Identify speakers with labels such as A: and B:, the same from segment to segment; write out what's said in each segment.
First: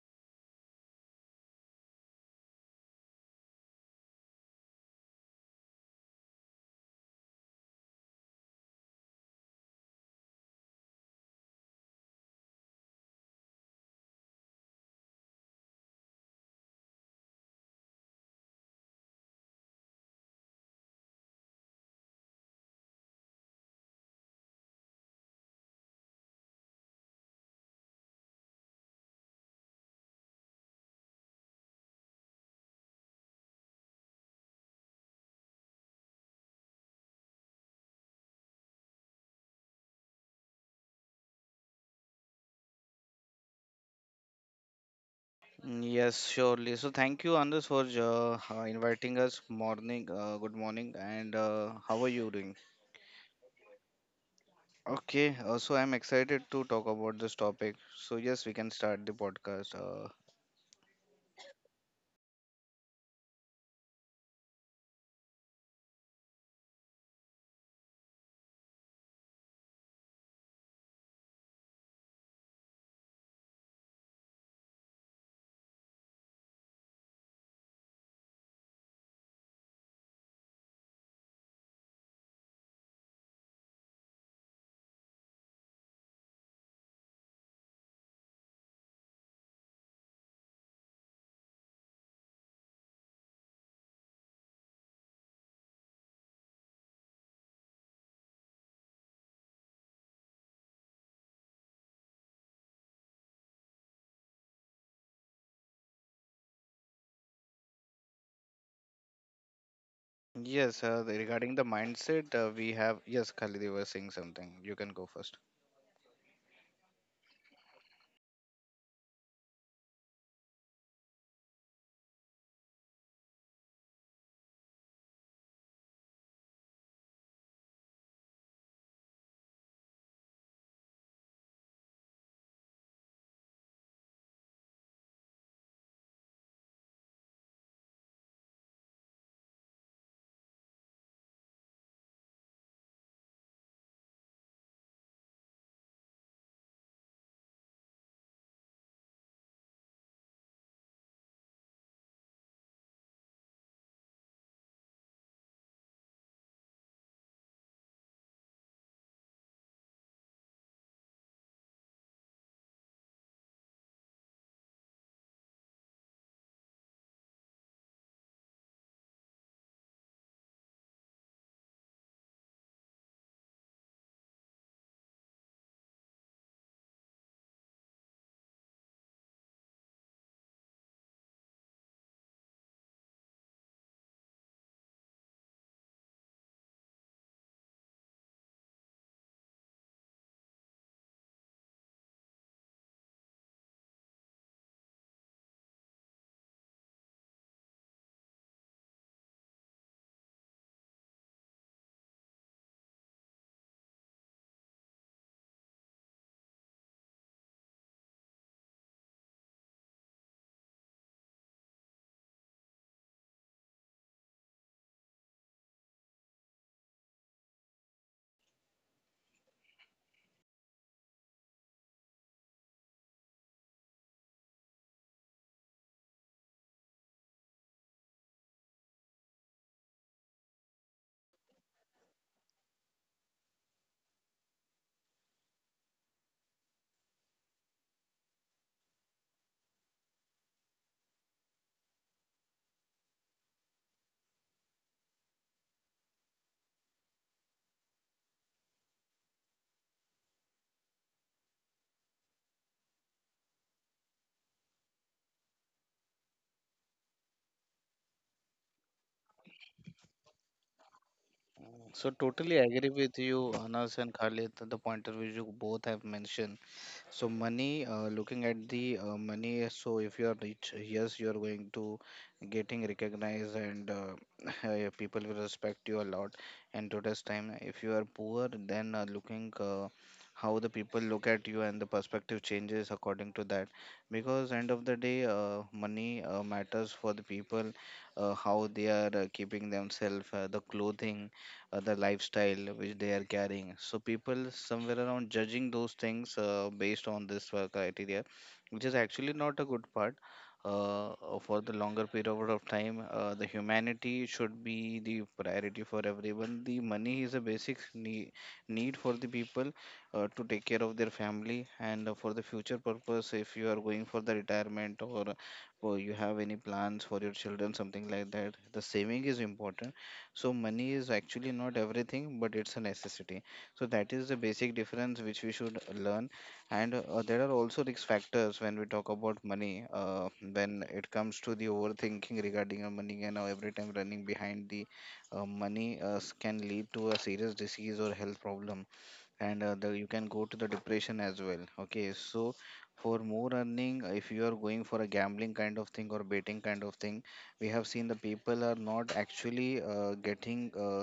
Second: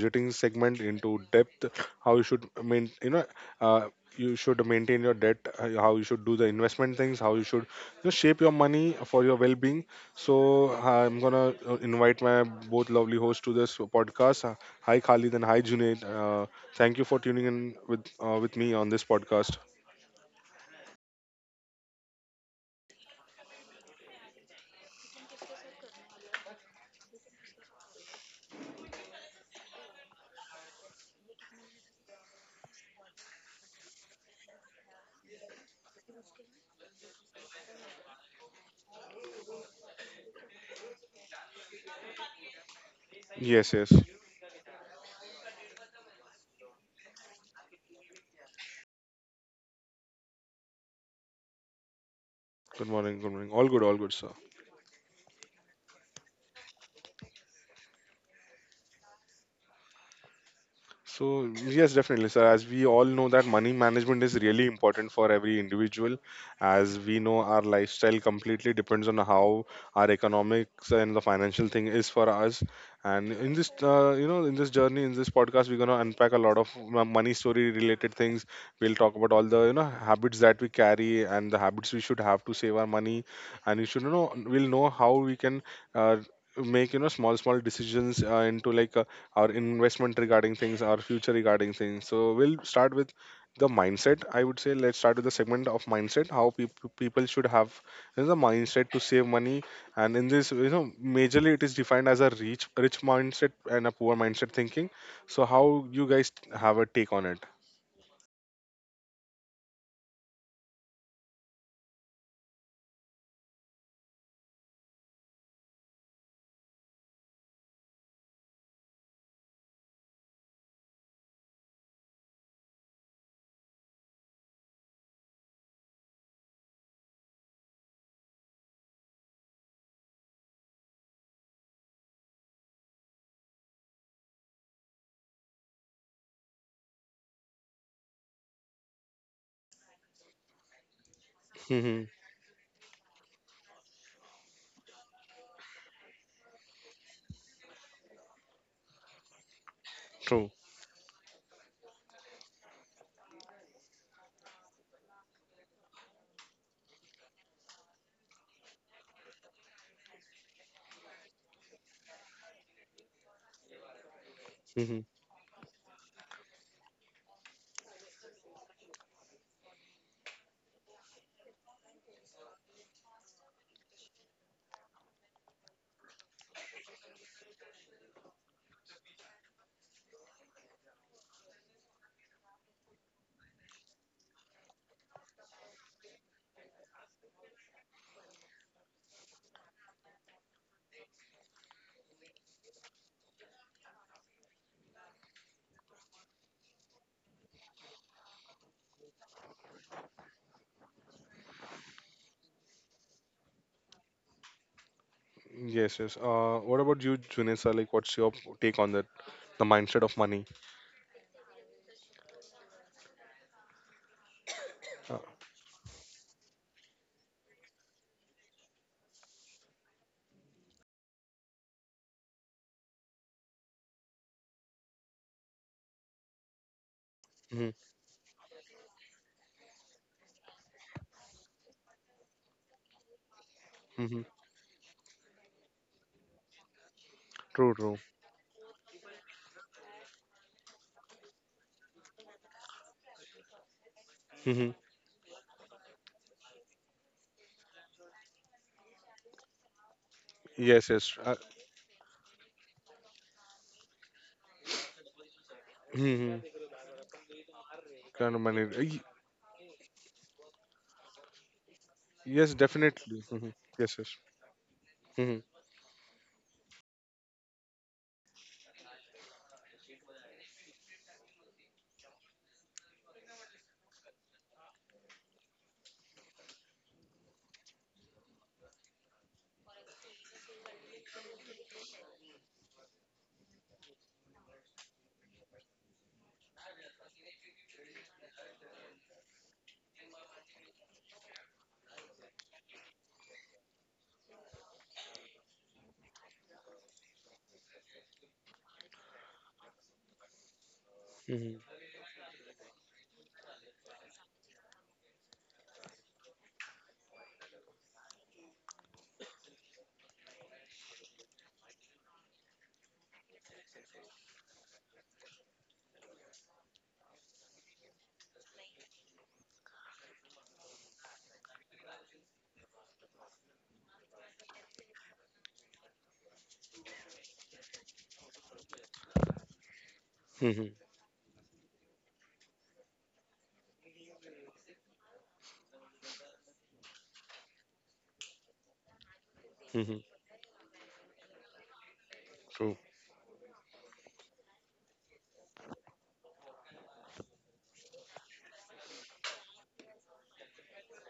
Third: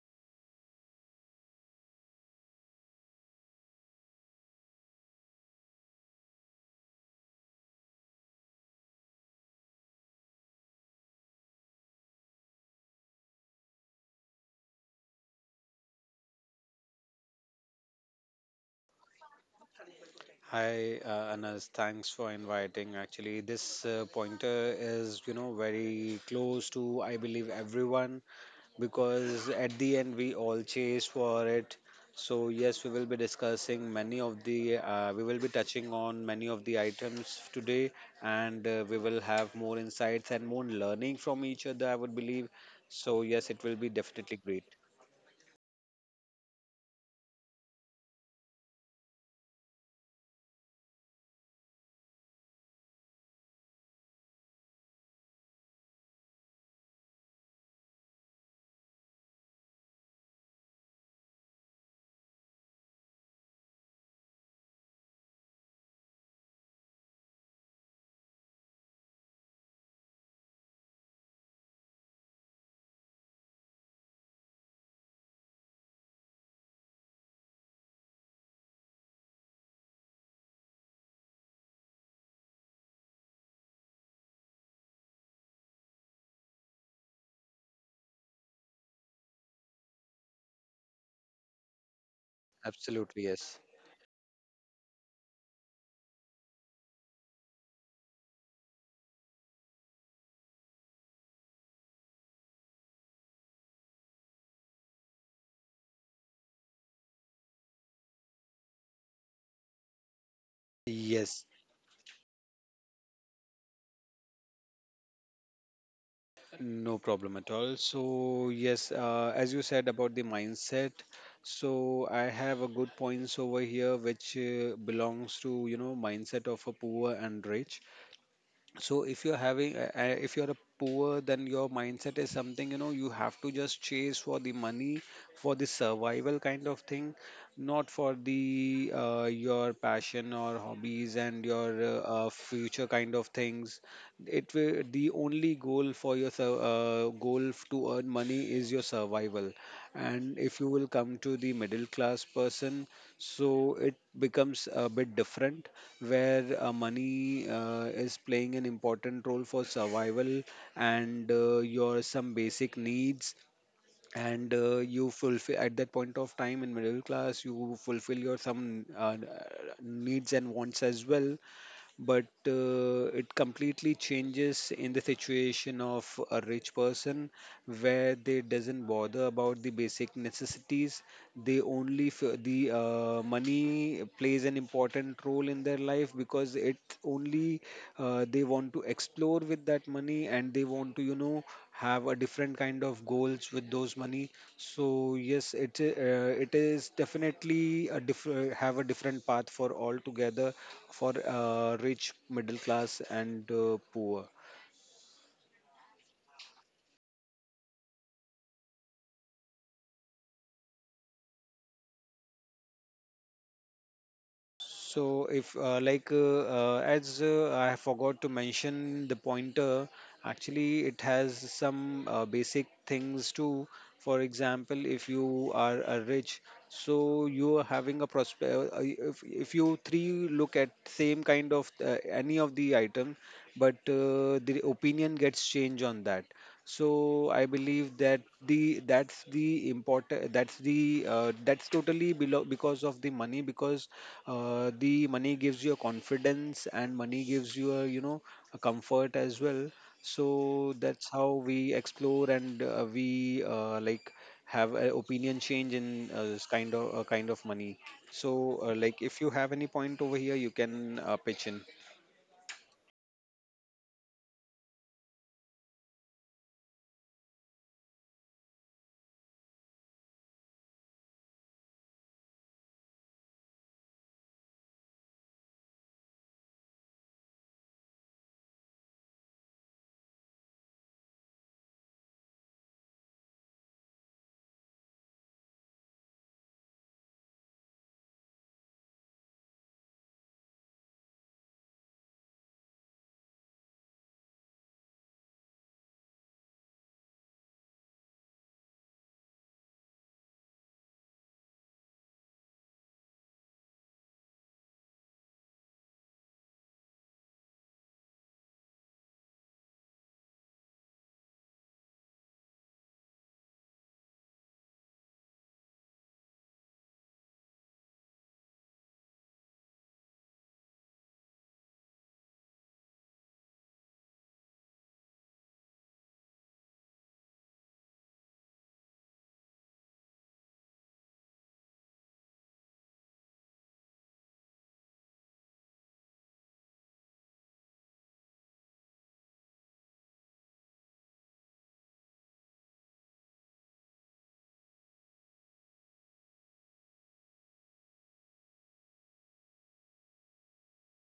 A: budgeting segment, into depth how you should uh, you should maintain your debt, how you should do the investment things, how you should just shape your money for your well-being. So I'm gonna invite my both lovely hosts to this podcast. Hi Khalid and hi Junaid. Thank you for tuning in with me on this podcast.
B: Hi, Anas. Thanks for inviting. Actually, this pointer is, very close to, I believe, everyone because at the end we all chase for it. So, yes, we will be discussing we will be touching on many of the items today, and we will have more insights and more learning from each other, I would believe. So, yes, it will be
A: Yes, yes.
B: definitely great.
C: Mm, yes, surely. So thank you, Anders, for inviting us. Morning, good morning, and how are you doing?
A: Good morning. Good morning. All good. All good, sir.
C: Okay, so I'm excited to talk about this topic. So yes, we can start the podcast.
A: So yes, definitely, sir. As we all know that money management is really important for every individual. As we know, our lifestyle completely depends on how our economics and the financial thing is for us. And in this, in this journey, in this podcast, we're gonna unpack a lot of money story related things. We'll talk about all the, you know, habits that we carry and the habits we should have to save our money. And you should know, we'll know how we can uh, make small small decisions into our investment regarding things, our future regarding things. So we'll start with
B: Absolutely, yes.
A: the mindset. I would say let's start with the segment of mindset. How people should have, you know, the mindset to save money, and in this, you know, majorly it is defined as a rich mindset and a poor mindset thinking. So how you guys have a take on it?
C: Yes,
B: Yes,
C: regarding the mindset, we have yes, Khalid, you were saying something. You can go first.
B: no problem at all. So, yes, as you said about the mindset, so I have a good points over here which belongs to, mindset of a poor and rich. So if you're a poor, then your mindset is something you have to just chase for the money for the survival kind of thing, not for the your passion or hobbies, and your
A: Hmm.
B: future kind of things. It will The only goal for your sur- goal f- to earn money is your survival. And
A: True.
B: if you will come to the middle class person, so it becomes a bit different, where money is playing an important role for survival, and your some basic needs. And
A: Hmm.
B: you fulfill at that point of time, in middle class you fulfill your some needs and wants as well. But it completely changes in the situation of a rich person, where they doesn't bother about the basic necessities. The money plays an important role in their life. Because it only They want to explore with that money, and they want to have a different kind of goals with those money. So, yes, it is definitely have a different path for all together, for rich, middle class, and poor.
A: Yes, yes. What about you, Junesa? Like, what's your take on that? The mindset of money. Uh,
B: So, if like as I forgot to mention the pointer. Actually, it has some basic things too. For example, if you are rich, so you are
A: hmm.
B: having a prosper. If you three look at same kind of any of the item, but
A: Hmm.
B: the opinion gets changed on that. So I
A: True, true.
B: believe that the that's the important that's the that's totally below because of the money. Because
A: Hmm.
B: the money gives you a confidence, and money gives you a you know a comfort as well. So
A: Yes,
B: that's
A: yes.
B: how we explore, and we like have an opinion change in
A: Hmm.
B: this kind of money.
A: Kind of money.
B: So,
A: Y-
B: like, if you have any point over here, you can pitch in.
C: So
A: Yes,
C: totally agree with
A: definitely. Mhm.
C: you,
A: Yes,
C: Anas and
A: yes.
C: Khalid, the pointer which
A: Mhm.
C: you both have mentioned. So money, looking at the money, so if you are rich, yes, you are going to getting recognized and people will respect you a lot. And today's time, if you are poor, then looking how the people look at you, and the perspective changes according to that. Because end of the day, money matters for the people, how they are keeping themselves, the clothing the lifestyle which they are carrying. So people somewhere around judging those things based on this criteria, which is actually not a good part.
A: Mhm.
C: For the longer period of time, the humanity should be the priority for everyone. The money is a basic need for the people to take care of their family and for the future purpose. If you are going for the retirement or you have any plans for your children, something like that, the saving is important. So money is actually not everything, but it's a necessity. So that is the basic difference which we should learn. And there are also risk factors when we talk about money,
A: Mhm.
C: when it comes to the overthinking regarding our money, and how every time running behind the money can lead to a serious disease or health problem. And
A: Mhm.
C: you can go to the depression as well. Okay, so
A: True.
C: for more earning, if you are going for a gambling kind of thing or betting kind of thing, we have seen the people are not actually getting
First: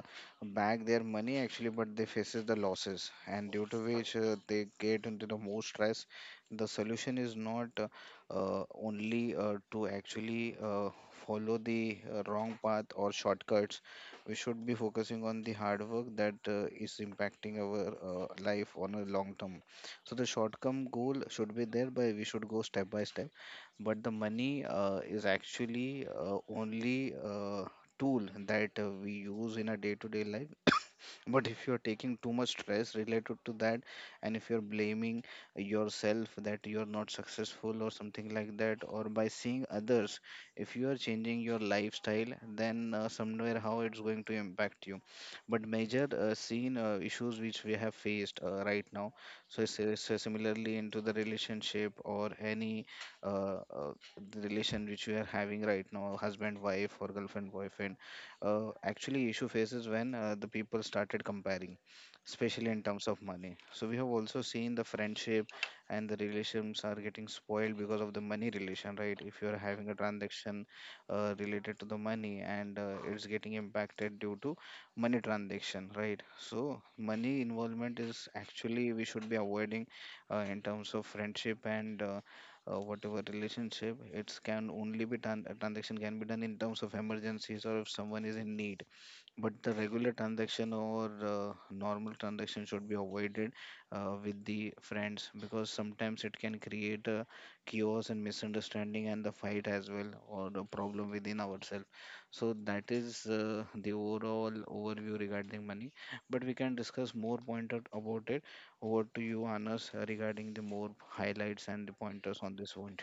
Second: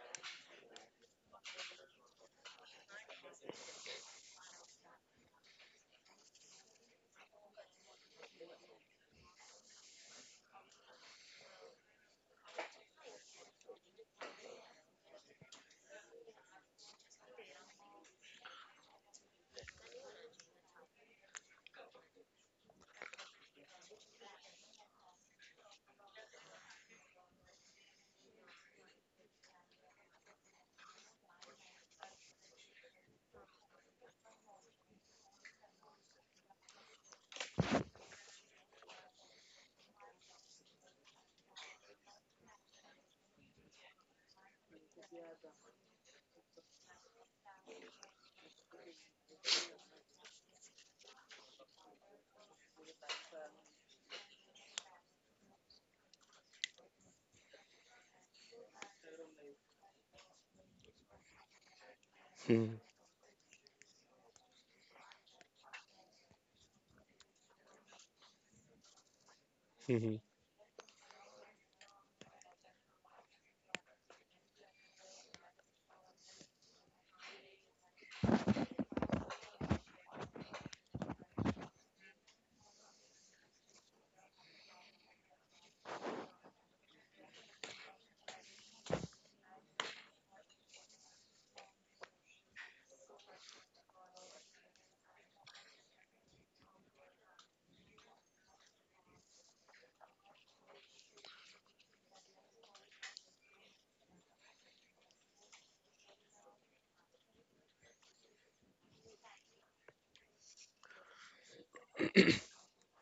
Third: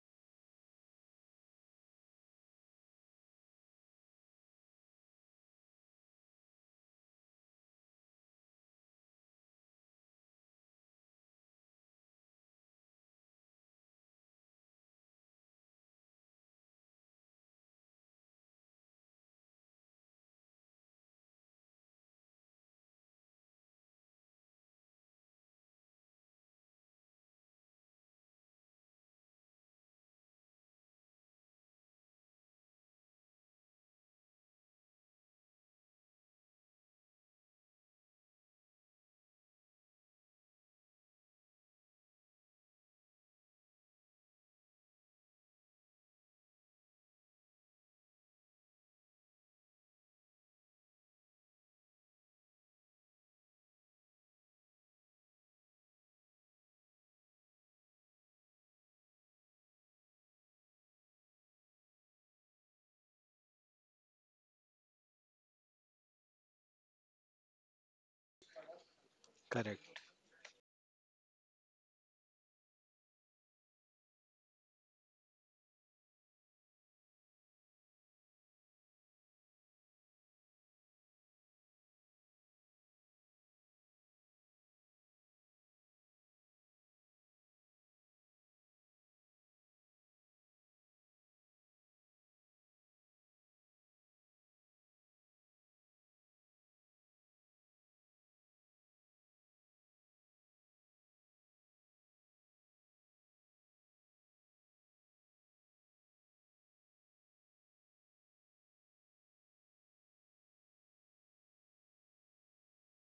C: back their money actually, but they faces the losses, and due to which they get into the more stress. The solution is not only to actually follow the wrong path or shortcuts. We should be focusing on the hard work that is impacting our life on a long term. So the short term goal should be there, by we should go step by step. But the money is actually only tool that we use in a day to day life. But if you're taking too much stress related to that, and if you're blaming yourself that you're not successful or something like that, or by seeing others, if you are changing your lifestyle, then somewhere how it's going to impact you. But major seen issues which we have faced right now. So similarly into the relationship or any uh, uh, the relation which you are having right now, husband wife or girlfriend boyfriend, actually issue faces when the people started comparing, especially
A: Mhm.
C: in terms of money. So we have also seen the friendship and the relations are getting spoiled because of the money relation, right? If you're having a
B: Correct.
A: Mhm.
C: transaction related to the money, and it's getting impacted due to money transaction, right? So money involvement is actually we should be avoiding in terms of friendship and whatever relationship. It's can only be done, a transaction can be done in terms of emergencies or if someone is in need. But the regular transaction or normal transaction should be avoided with the friends, because sometimes it can create a chaos and misunderstanding and the fight as well, or the problem within ourselves. So that is the overall overview regarding money, but we can discuss more pointed about it. Over to you, Anas, regarding the more highlights and the pointers on this one.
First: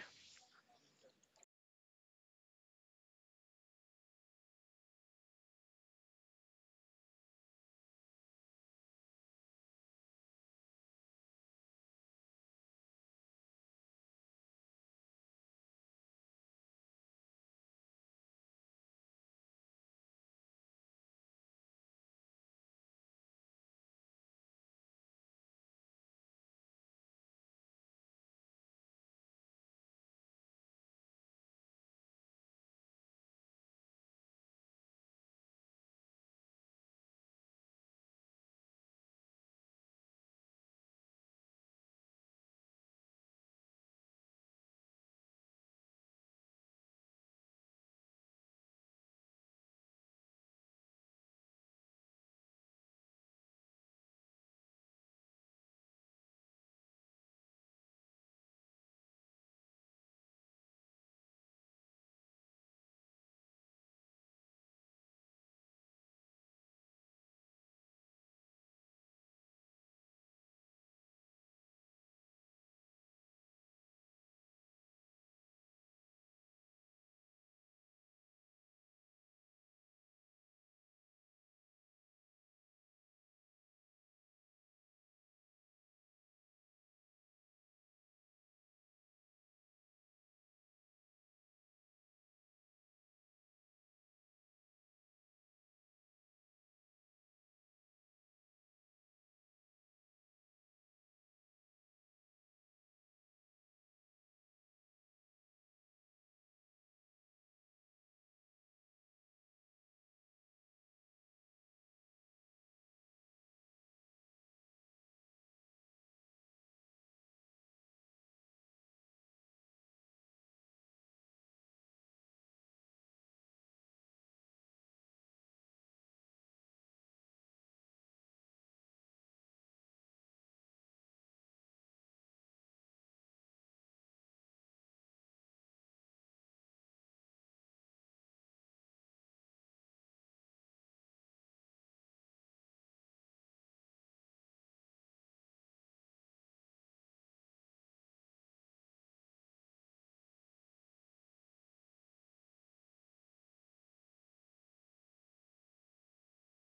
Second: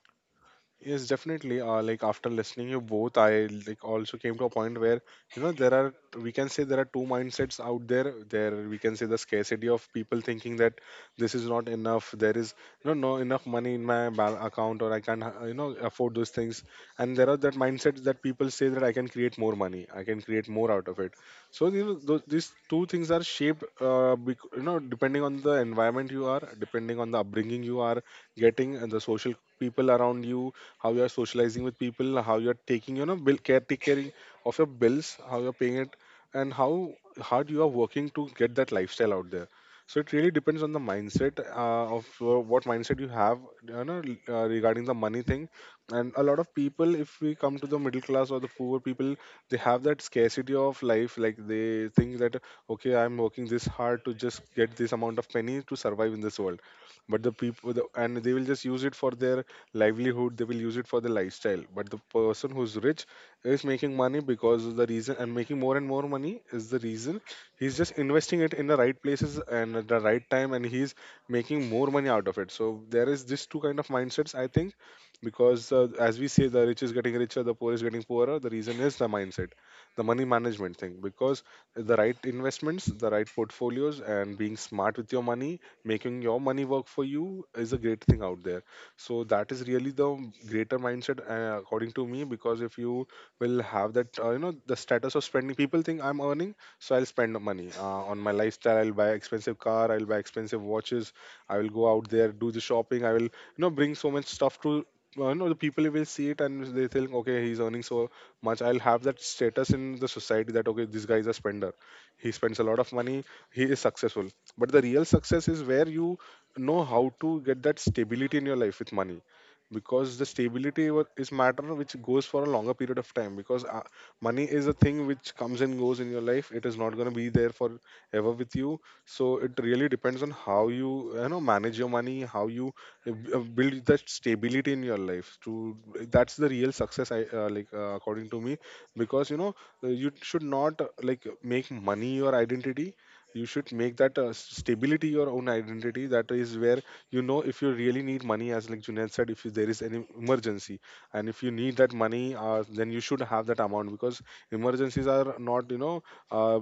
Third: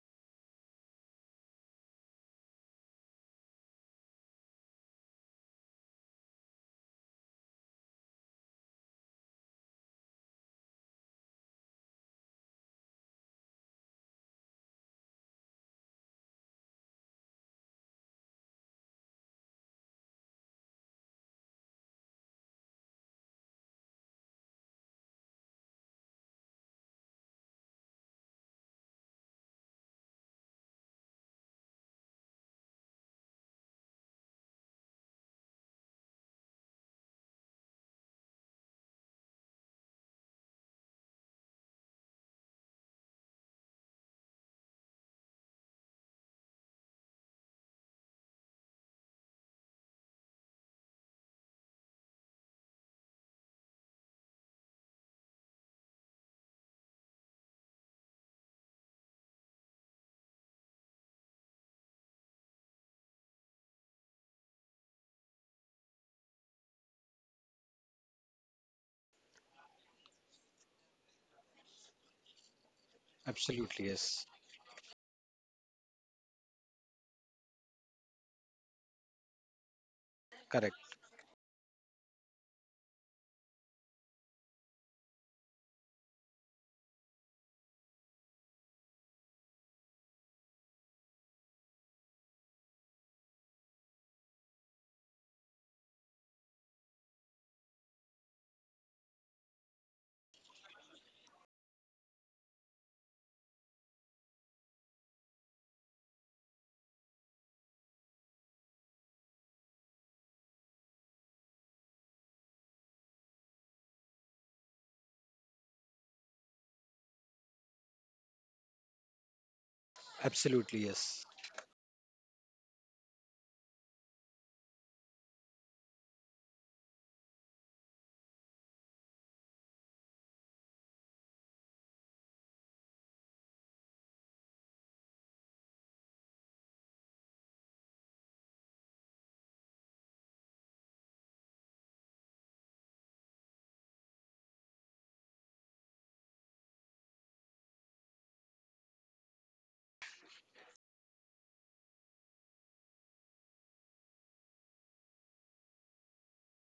A: Yes, definitely. Like after listening you both, I like also came to a point where, you know, there are, we can say there are two mindsets out there. There we can say the scarcity of people thinking that this is not enough. There is, you know, no enough money in my account, or I can't you know afford those things. And there are that mindsets that people say that I can create more money. I can create more out of it. So these two things are shaped you know, depending on the environment you are, depending on the upbringing you are getting, and the social people around you, how you are socializing with people, how you are taking you know bill care taking of your bills, how you are paying it, and how hard you are working to get that lifestyle out there. So it really depends on the mindset of what mindset you have, you know, regarding the money thing. And a lot of people, if we come to the middle class or the poor people, they have that scarcity of life. Like they think that okay, I'm working this hard to just get this amount of penny to survive in this world. But and they will just use it for their livelihood, they will use it for their lifestyle, but the person who's rich is making money, because of the reason and making more and more money is the reason, he's just investing it in the right places and at the right time, and he's making more money out of it. So there is this two kind
B: Absolutely,
A: of
B: yes.
A: mindsets I think, because as we say, the rich is getting richer, the poor is getting poorer. The reason is the mindset, the money management
B: Correct.
A: thing, because the right investments, the right portfolios, and being smart with your money, making your money work for you, is a great thing out there. So that is really the greater mindset according to me, because if you will have that you know, the status of spending, people think I'm earning so I'll spend the money on my lifestyle, I'll buy expensive car, I'll buy expensive watches, I will go out there do the shopping, I will, you know, bring so much stuff to you know, the people will see it and they think okay, he's earning so much, I'll have that status in the society that okay this guy is a spender, he spends a lot of money, he is successful. But the real success is where you know how to get that stability in your life with money, because the
B: Absolutely, yes.
A: is matter which goes for a longer period of time, because money is a thing which comes and goes in your life, it is not going to be there for ever with you. So it really depends on how you, you know, manage your money, how you build that stability in your life to, that's the real success, I like according to me, because you know, you should not like make money your identity, you should make that stability your own identity. That is where, you know, if you really need money, as like Junaid said, if there is any emergency, and if you need that money, then you should have that amount, because emergencies are not, you know, uh,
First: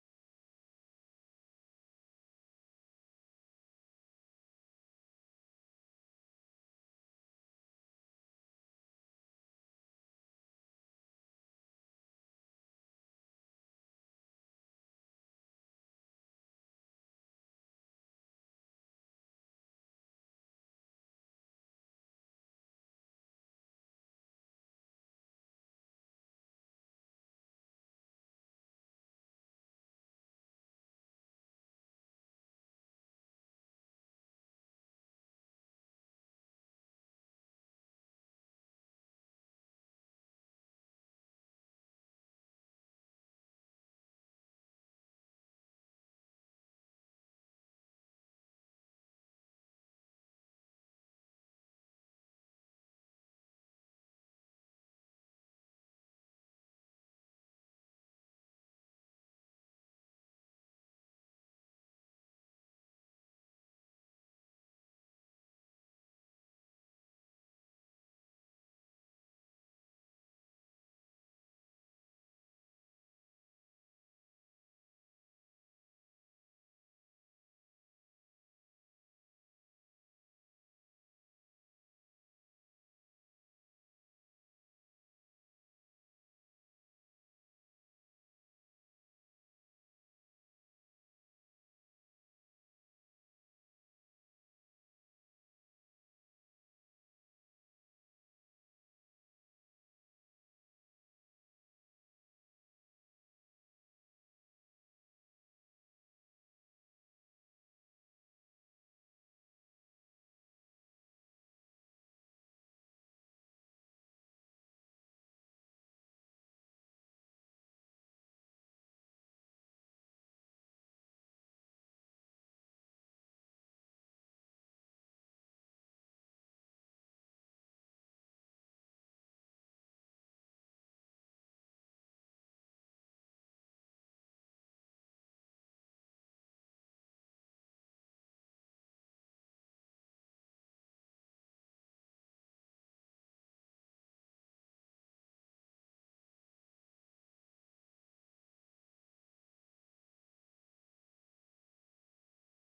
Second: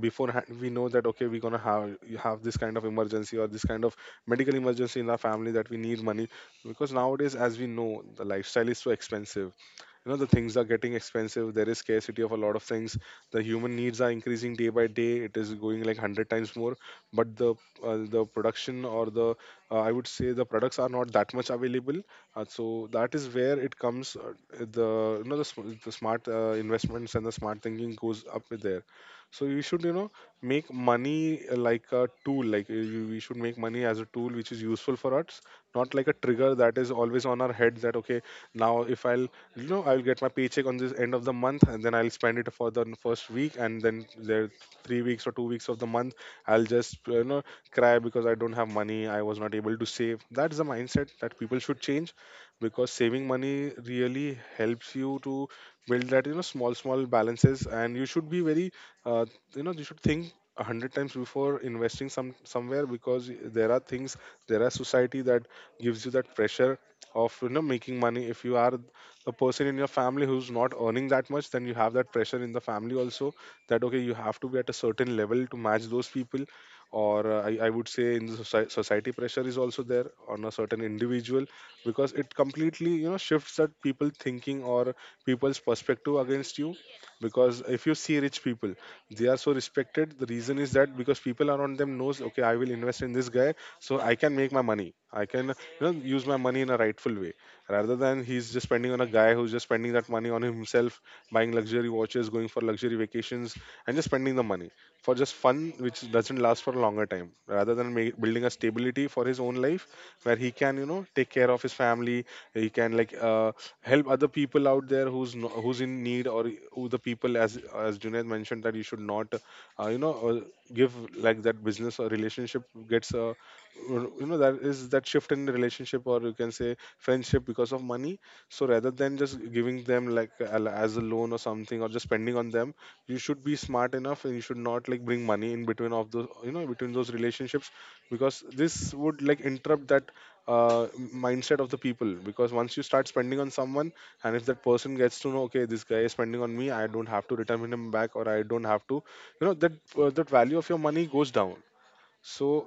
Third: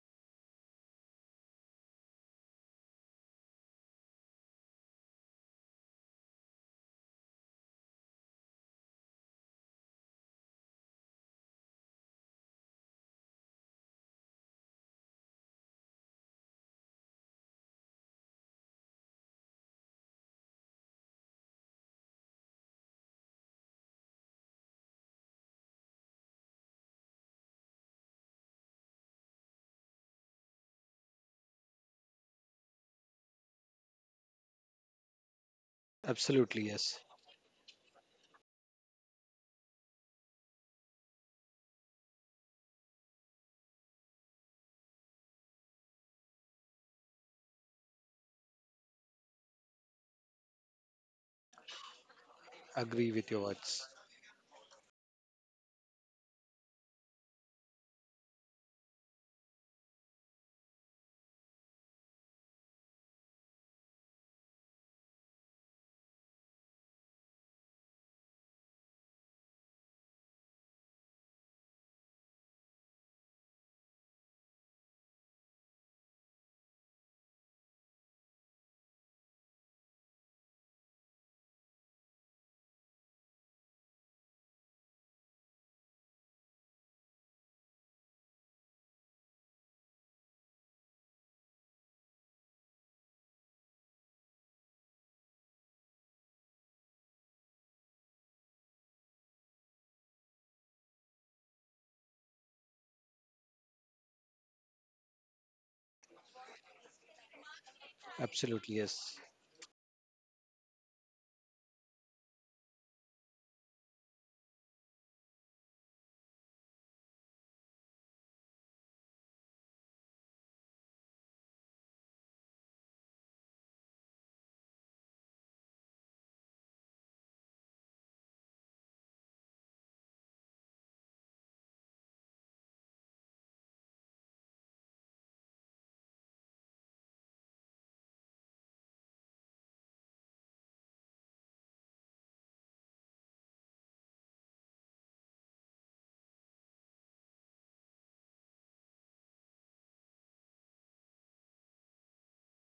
A: beforehand we know that okay we're gonna have, you have this kind of emergency, or this kind of medical emergency in our family, that we need money. Because nowadays, as we know, the lifestyle is so expensive, you know, the things are getting expensive, there is scarcity of a lot of things, the human needs are increasing day by day, it is going like 100 times more, but the production, or the I would say the products are not that much available, so that is where it comes the, you know, the smart investments and the smart thinking goes up with there. So you should, you know, make money like a tool, like we should make money as a tool which is useful for us, not like a trigger
B: Absolutely,
A: that is
B: yes.
A: always on our head, that okay, now if I'll, you know, I'll get my paycheck on this end of the month, and then I'll spend it for the first week, and then there 3 weeks or 2 weeks of the month, I'll just you know, cry because I don't have money, I was not able to save. That's the mindset that people should change, because
B: Agree
A: saving
B: with your
A: money
B: words.
A: really helps you to build that, you know, small small balances, and you should be very, uh, you know, you should think 100 times before investing somewhere, because there are things, there are society that gives you that pressure of, you know, making money. If you are a person in your family who's not earning that much, then you have that pressure in the family also, that okay you have to be at a certain level to match those people, or I would say in the society pressure is also there on a certain individual, because it completely, you know, shifts that people thinking or people's perspective against you. Because if you see rich people, they are so respected. The reason is that because people around them knows okay I will invest in this guy, so I can make my money, I can, you know, use my money in a rightful way, rather than he's just spending on a guy who's just spending that money on himself, buying luxury watches, going for luxury vacations, and just spending the money for just fun, which doesn't last for a longer time, rather than building a
B: Absolutely,
A: stability
B: yes.
A: for his own life, where he can, you know, take care of his family, he can like help other people out there who's no, who's in need, or who, the people, as Junaid mentioned, that you should not uh, you know uh, give like that business or relationship gets you know that is that shift in the relationship, or you can say friendship, because of money. So rather than just giving them like as a loan or something, or just spending on them, you should be smart enough, and you should not like bring money in between of those, you know, between those relationships, because this would like interrupt that mindset of the people, because once you start spending on someone and if that person gets to know, okay, this guy is spending on me, I don't have to return him back, or I don't have to you know that that value of your money goes down. So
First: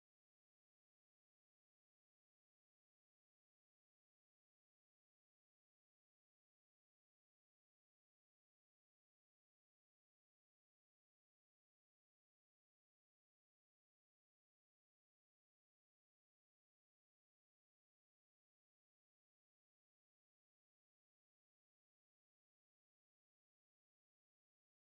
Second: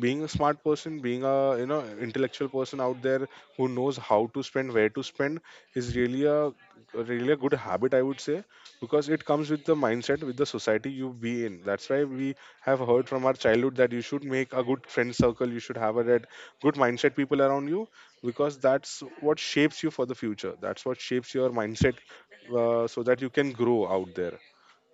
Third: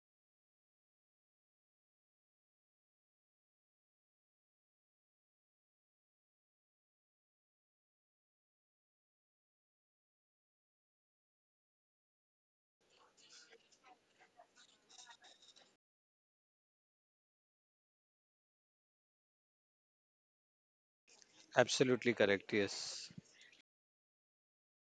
A: being a smart person, being a intellectual person out there who knows how to spend, where to spend, is really a good habit, I would say. Because it comes with the mindset, with the society you be in. That's why we have heard from our childhood that you should make a good friend circle, you should have a that good mindset people around you, because that's what shapes you for the future, that's what shapes your mindset.
B: Absolutely correct,
A: So
B: yes.
A: that you can grow out there.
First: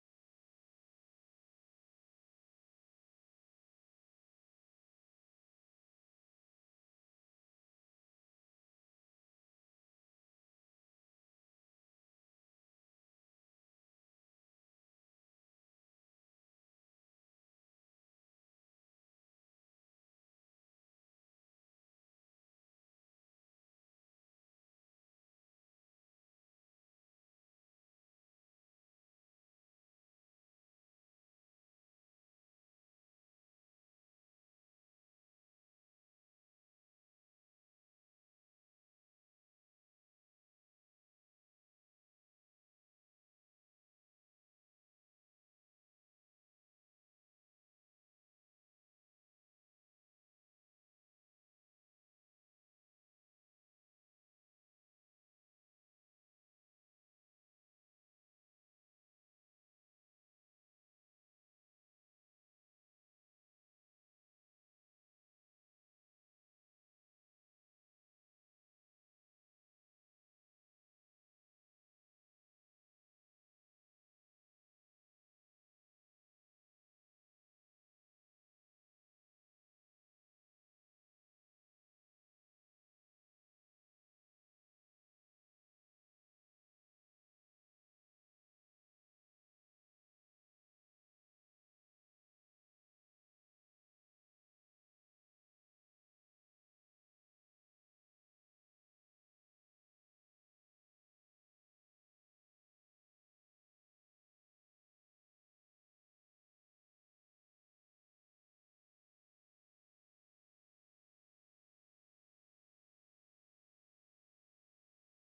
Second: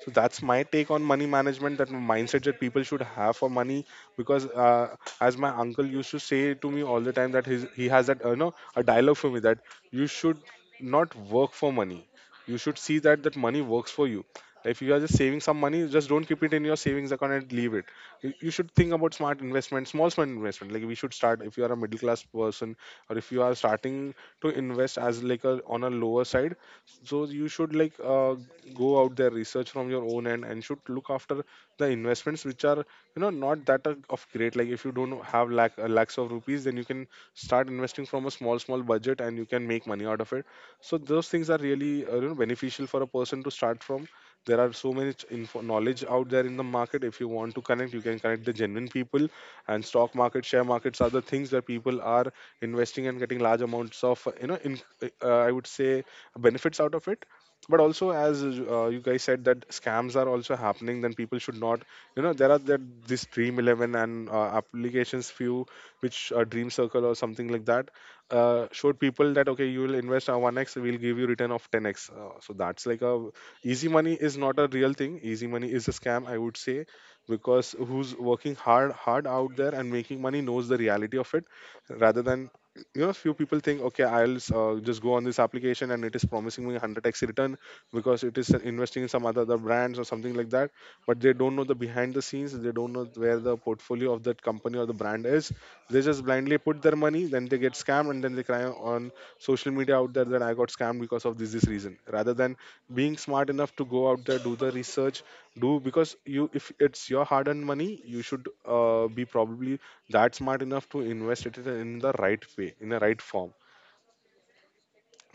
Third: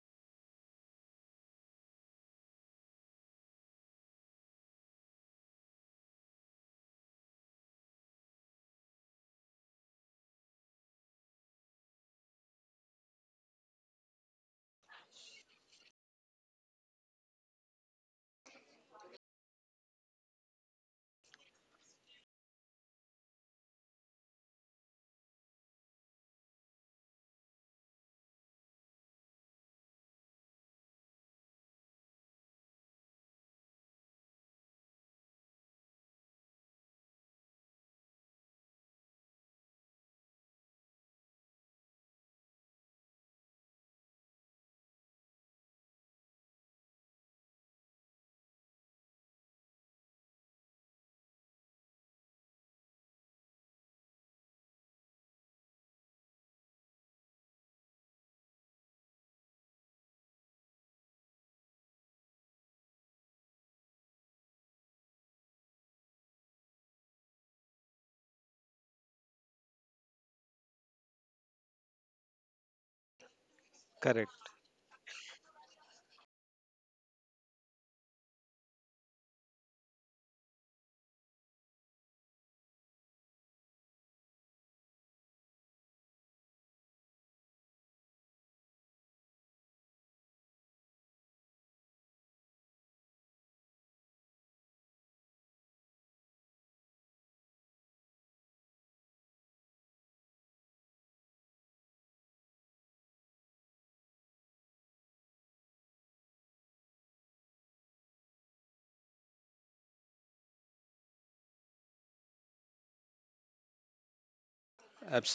A: So that's my take on money management, that mindset that people should have for money. Because as my uncle used to say to me all the time, that his, he has that a dialogue for me, that you should not work for money. You should see that money works for you. If you are just saving some money, just don't keep it in your savings account and leave it. You should think about smart investment, small smart investment. Like, we should start if you are a middle class person or if you are starting to invest as like a on a lower side, so you should like go out there, research from your own end, and should look after the investments which are not that are of great, like if you don't have lakhs of rupees, then you can start investing from a small small budget and you can make money out of it. So those things are really beneficial for a person to start from. There are so much info knowledge out there in the market. If you want to connect, you can connect the genuine people. And stock market, share markets are the things where people are investing and getting large amounts of I would say benefits out of it. But also, as you guys said, that scams are also happening, then people should not there are that this dream 11 and applications few which dream circle or something like that showed people that okay you will invest on 1x, we'll give you return of 10x, so that's like a easy money is
B: Correct.
A: not a real thing. Easy money is a scam, I would say. Because who's working hard hard out there and making money knows the reality of it, rather than few people think, okay, I'll just go on this application and it is promising me 100x return because it is investing in other brands or something like that. But they don't know the behind the scenes, they don't know where the portfolio of that company or the brand is. They just blindly put their money, then they get scammed, and then they cry on social media out there that I got scammed because of this reason, rather than being smart enough to go out there, do the research, do because you, if it's your hard earned money, you should be probably that's smart enough to invest it in the right way, in the right form.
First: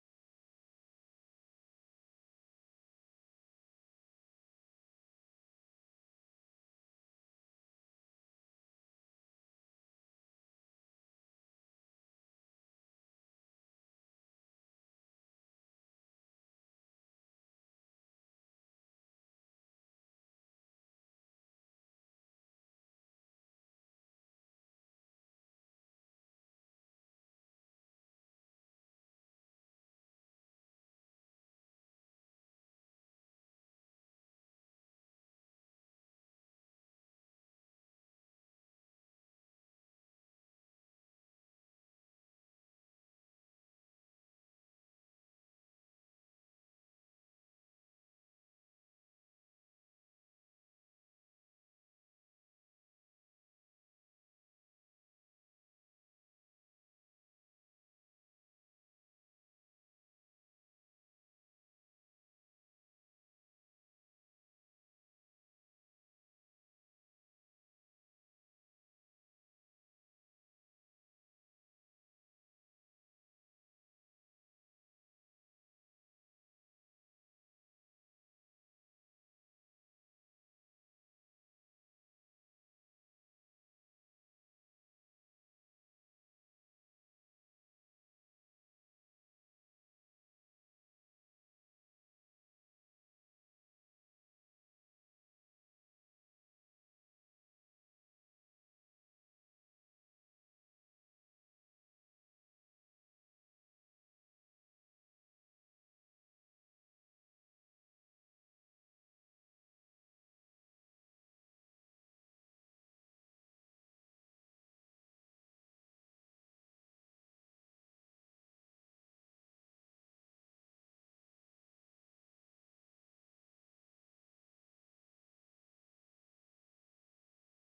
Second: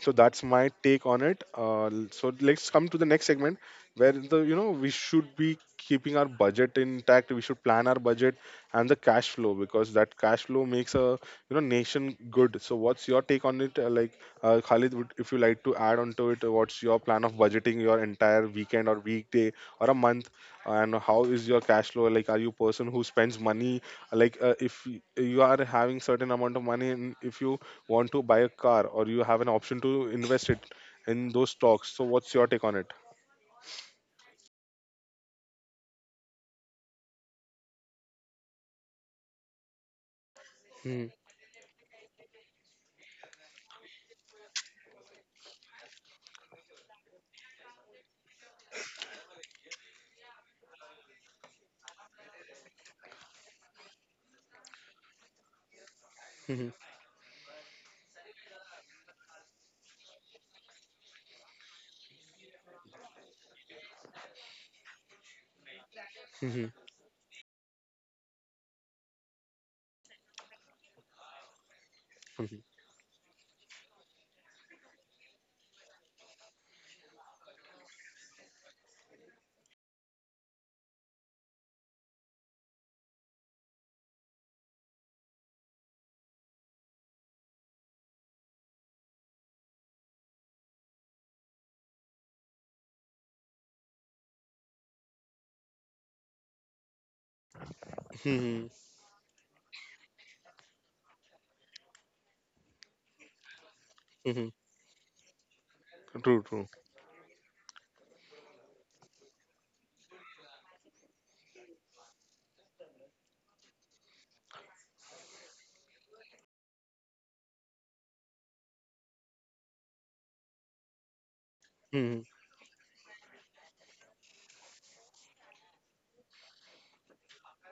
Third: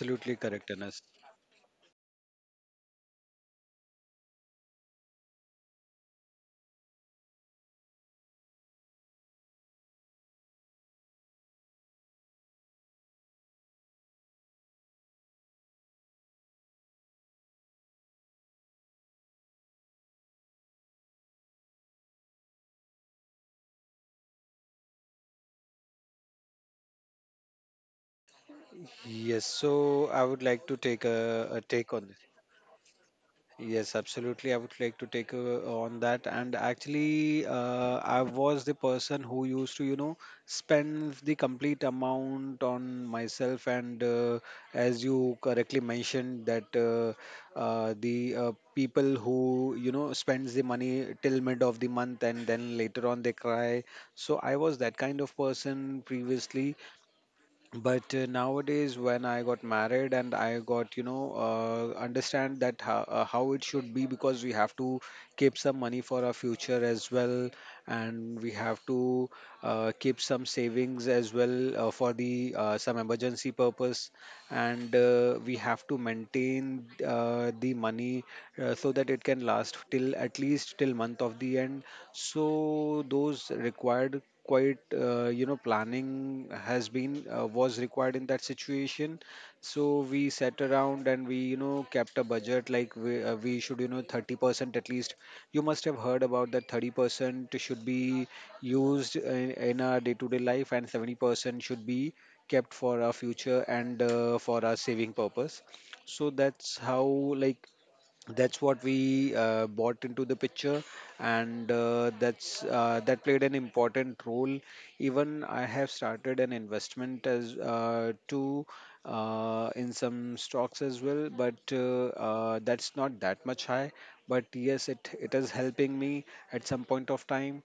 A: So that's my
B: correct, Anas.
A: take on it. So let's come to the next segment where the you know we should be keeping our budget intact, we should plan our budget and the cash flow, because that cash flow makes a nation good. So what's your take on it, like, Khalid, would, if you like to add on to it, what's your plan of budgeting your entire weekend or weekday or a month, and how is your cash flow? Like, are you a person who spends money like if you are having certain amount of money and if you want to buy a car or you have
B: Yes,
A: an option
B: so
A: to
B: I would
A: invest
B: like
A: it
B: to take
A: in
B: a,
A: those
B: a
A: stocks,
B: take
A: so
B: on.
A: what's your take on it?
B: Yes, absolutely. I would like to take on that. And actually, I was the person who used to, you know,
A: Mhm.
B: spend the complete amount on myself. And as you correctly mentioned, that the people who spends the money till mid of the month and then later on they cry. So I was that kind of person
A: Mhm.
B: previously, but nowadays when I got married and I got understand that how it should be, because we have to keep some money for our
A: Mhm.
B: future as well, and we have to keep some savings as well for
A: Mhm.
B: the some emergency purpose, and we have to maintain the money so that it can last till at least till month of the end. So those required quite planning has been was required in that situation. So we sat around and we kept a budget, like we should 30% at least. You must have heard about that 30% should be
A: Mhm.
B: used in our day to day life, and 70% should be kept for our future and
A: Mhm.
B: for our saving purpose. So
A: True, true.
B: that's how like that's what we bought into the picture. And that played an important role. Even I have started an investment as too, in some stocks as well, but
A: Mhm.
B: that's not that much high, but yes, it is helping me at some point of time.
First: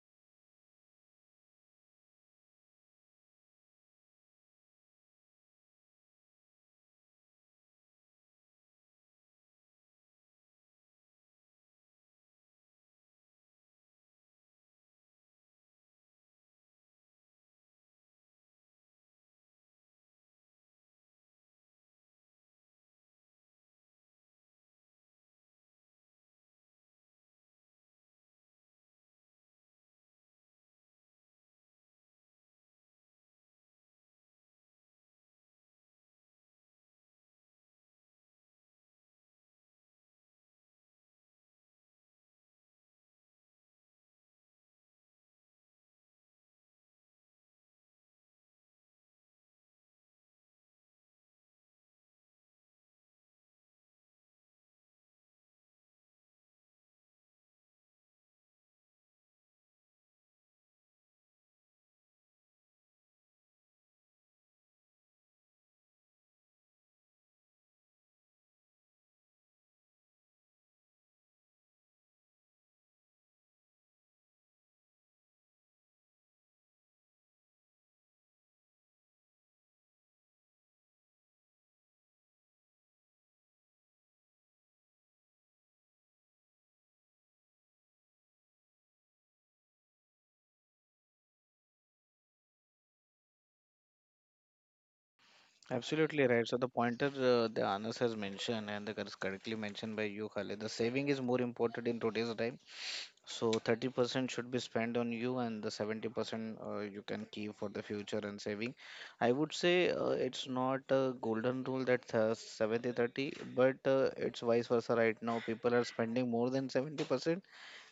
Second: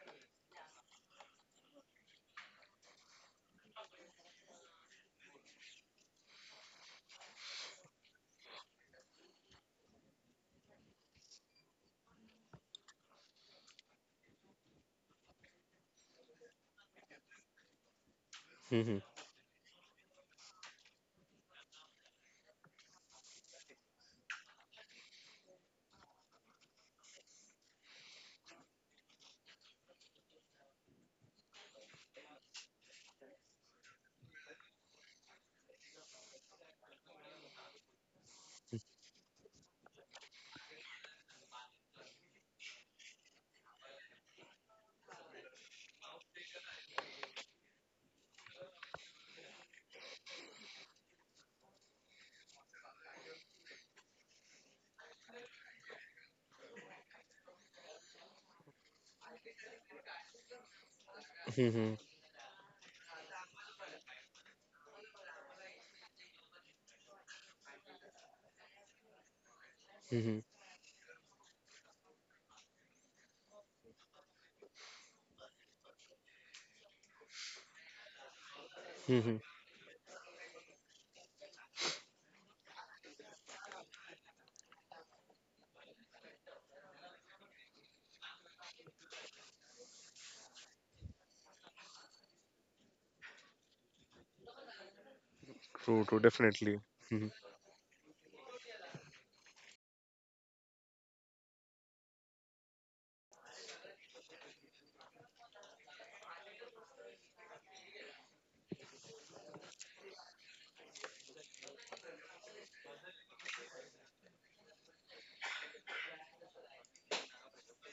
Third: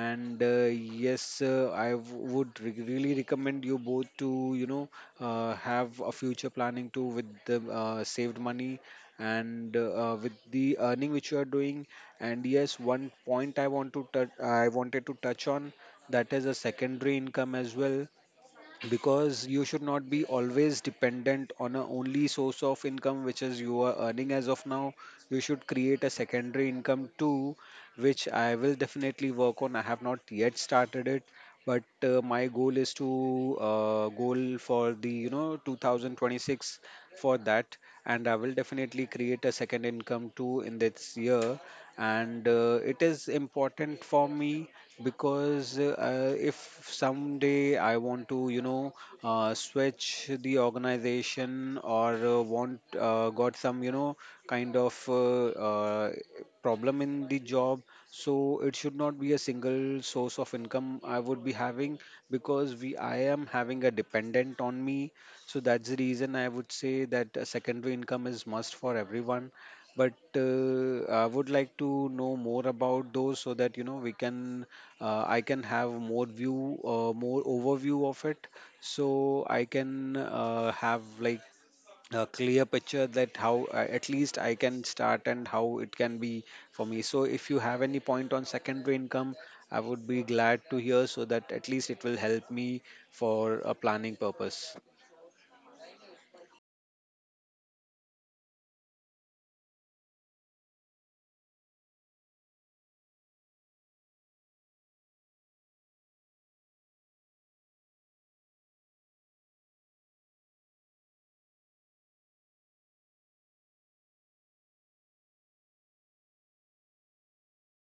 B: And yes, I would really recommend you both to have a future planning too with the saved money, and with the earning which you are doing. And yes, one point I wanted to touch on, that is a secondary income as well.
A: Mhm.
B: Because you should not be always dependent on a only source of income which is you are earning as of now. You should create a secondary income too, which I will definitely work on. I have not yet started it, but my goal is to goal for the 2026, for that, and I will definitely create a second income too in this year. And it is important for me, because if someday I want to, switch the organization, or want got some, kind of problem in the job, so it should not be a single source of income I would be
A: Mhm.
B: having, because we I am having a dependent on me. So that's the reason I would say that a secondary income is must for everyone, but
A: Mhm.
B: I would like to know more about those, so that we can I can have more overview of it.
A: Mhm.
B: So I can have like a clear picture that how at least I can start, and how it can be for me. So if you have any point on secondary income, I would be glad to hear, so that at least it will help me for a planning purpose.
A: True, true.
C: Absolutely right. So the
A: Definitely.
C: pointer
A: Mhm.
C: the Anas has mentioned, and the correctly mentioned by you, Khalid, the saving is more important in today's time. So 30% should be spent on you, and the 70% you can keep for the future and saving. I would say it's not a golden rule that 70-30, but it's vice versa right now. People are spending more than 70%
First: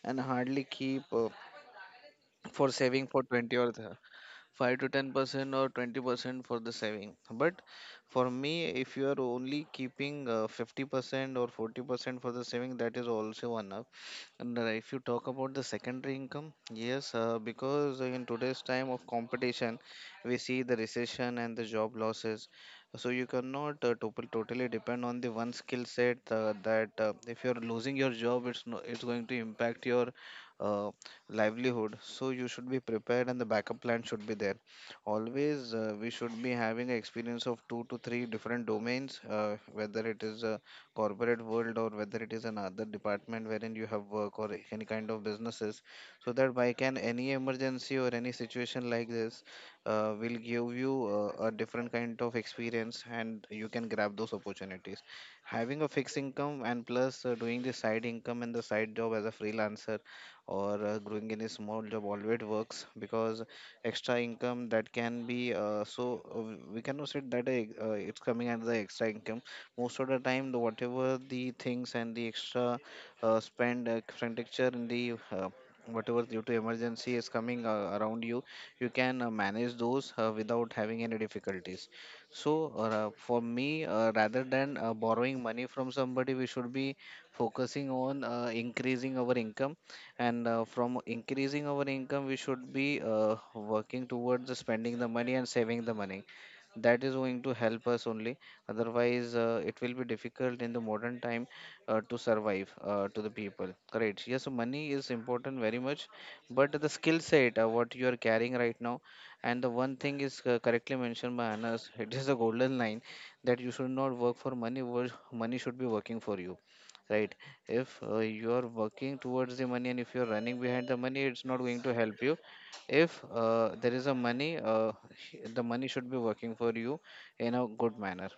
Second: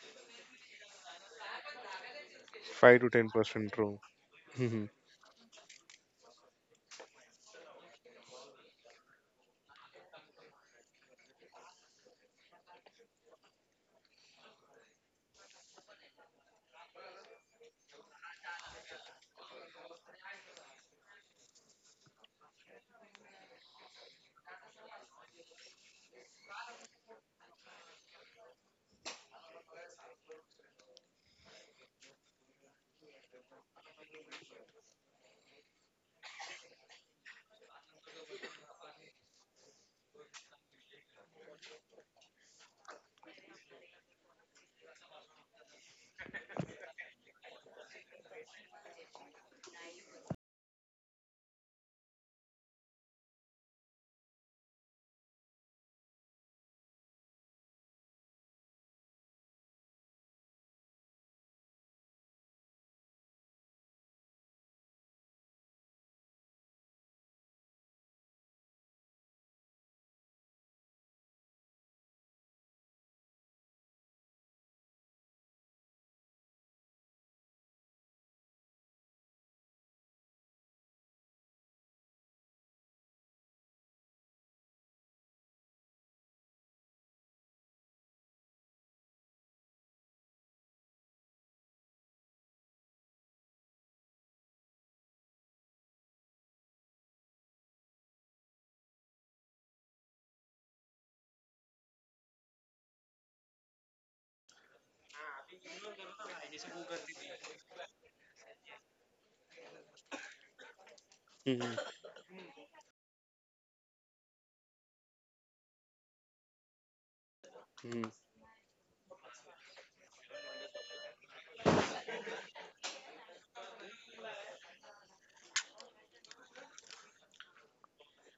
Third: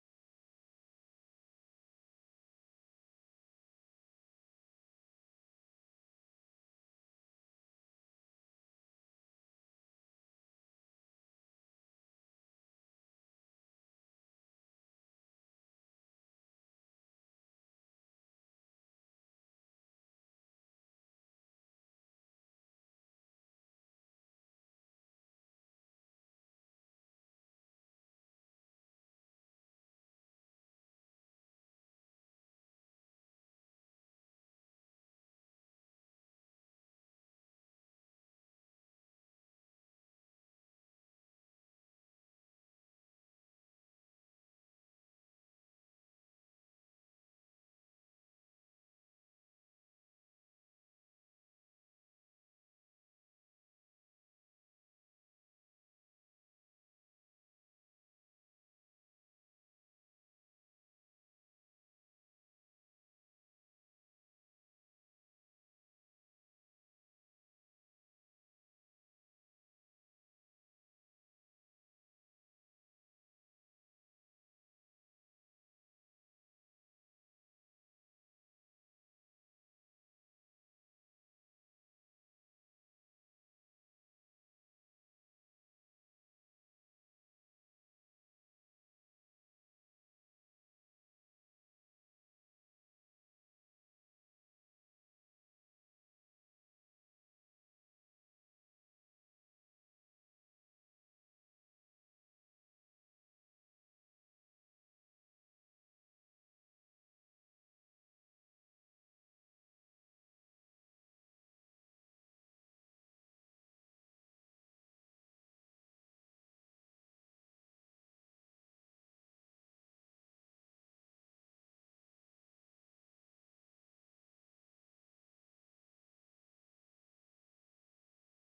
C: and hardly keep for
A: five
C: saving
A: to
C: for
A: ten
C: 20
A: percent.
C: or
A: True.
C: 5
A: Mhm.
C: to 10% or 20% for the saving. But for me, if you are only keeping 50% or 40% for the saving, that is also enough. And if you talk about the secondary income, yes, because in today's time of competition, we see the recession and the job losses. So you cannot totally depend on the one skill set that if you're losing your job, it's no, it's going to impact your uh, livelihood. So you should be prepared, and the backup plan should be there. Always, we should be having an experience of two to three different domains, whether it is a corporate world or whether it is another department wherein you have work or any kind of businesses, so that by can any emergency or any situation like this will give you a different kind of experience, and you can grab those opportunities. Having a fixed income and plus doing the side income and the side job as a freelancer, or growing in a small job always works, because extra income that can be we cannot say that it's coming as the extra income. Most of the time the whatever the things and the extra spend expenditure in the whatever due to emergency is coming around you. You can manage those without having any difficulties. So for me, rather than borrowing money from somebody, we should be focusing on increasing our income. And from increasing our income, we should be working towards the spending the money and saving the money. That is going to help us only. Otherwise it will be difficult in the modern time to survive to the people. Correct, yes, money is important very much, but the skill set what you are carrying right now. And the one thing is correctly mentioned by
A: Mhm.
C: Anas, it is a golden line that you should not work for money, money should be working for you, right? If
A: Mhm.
C: you are working towards the money, and if you're running behind the money, it's not going to help you. If there is a money, the money should be working for you in a good manner.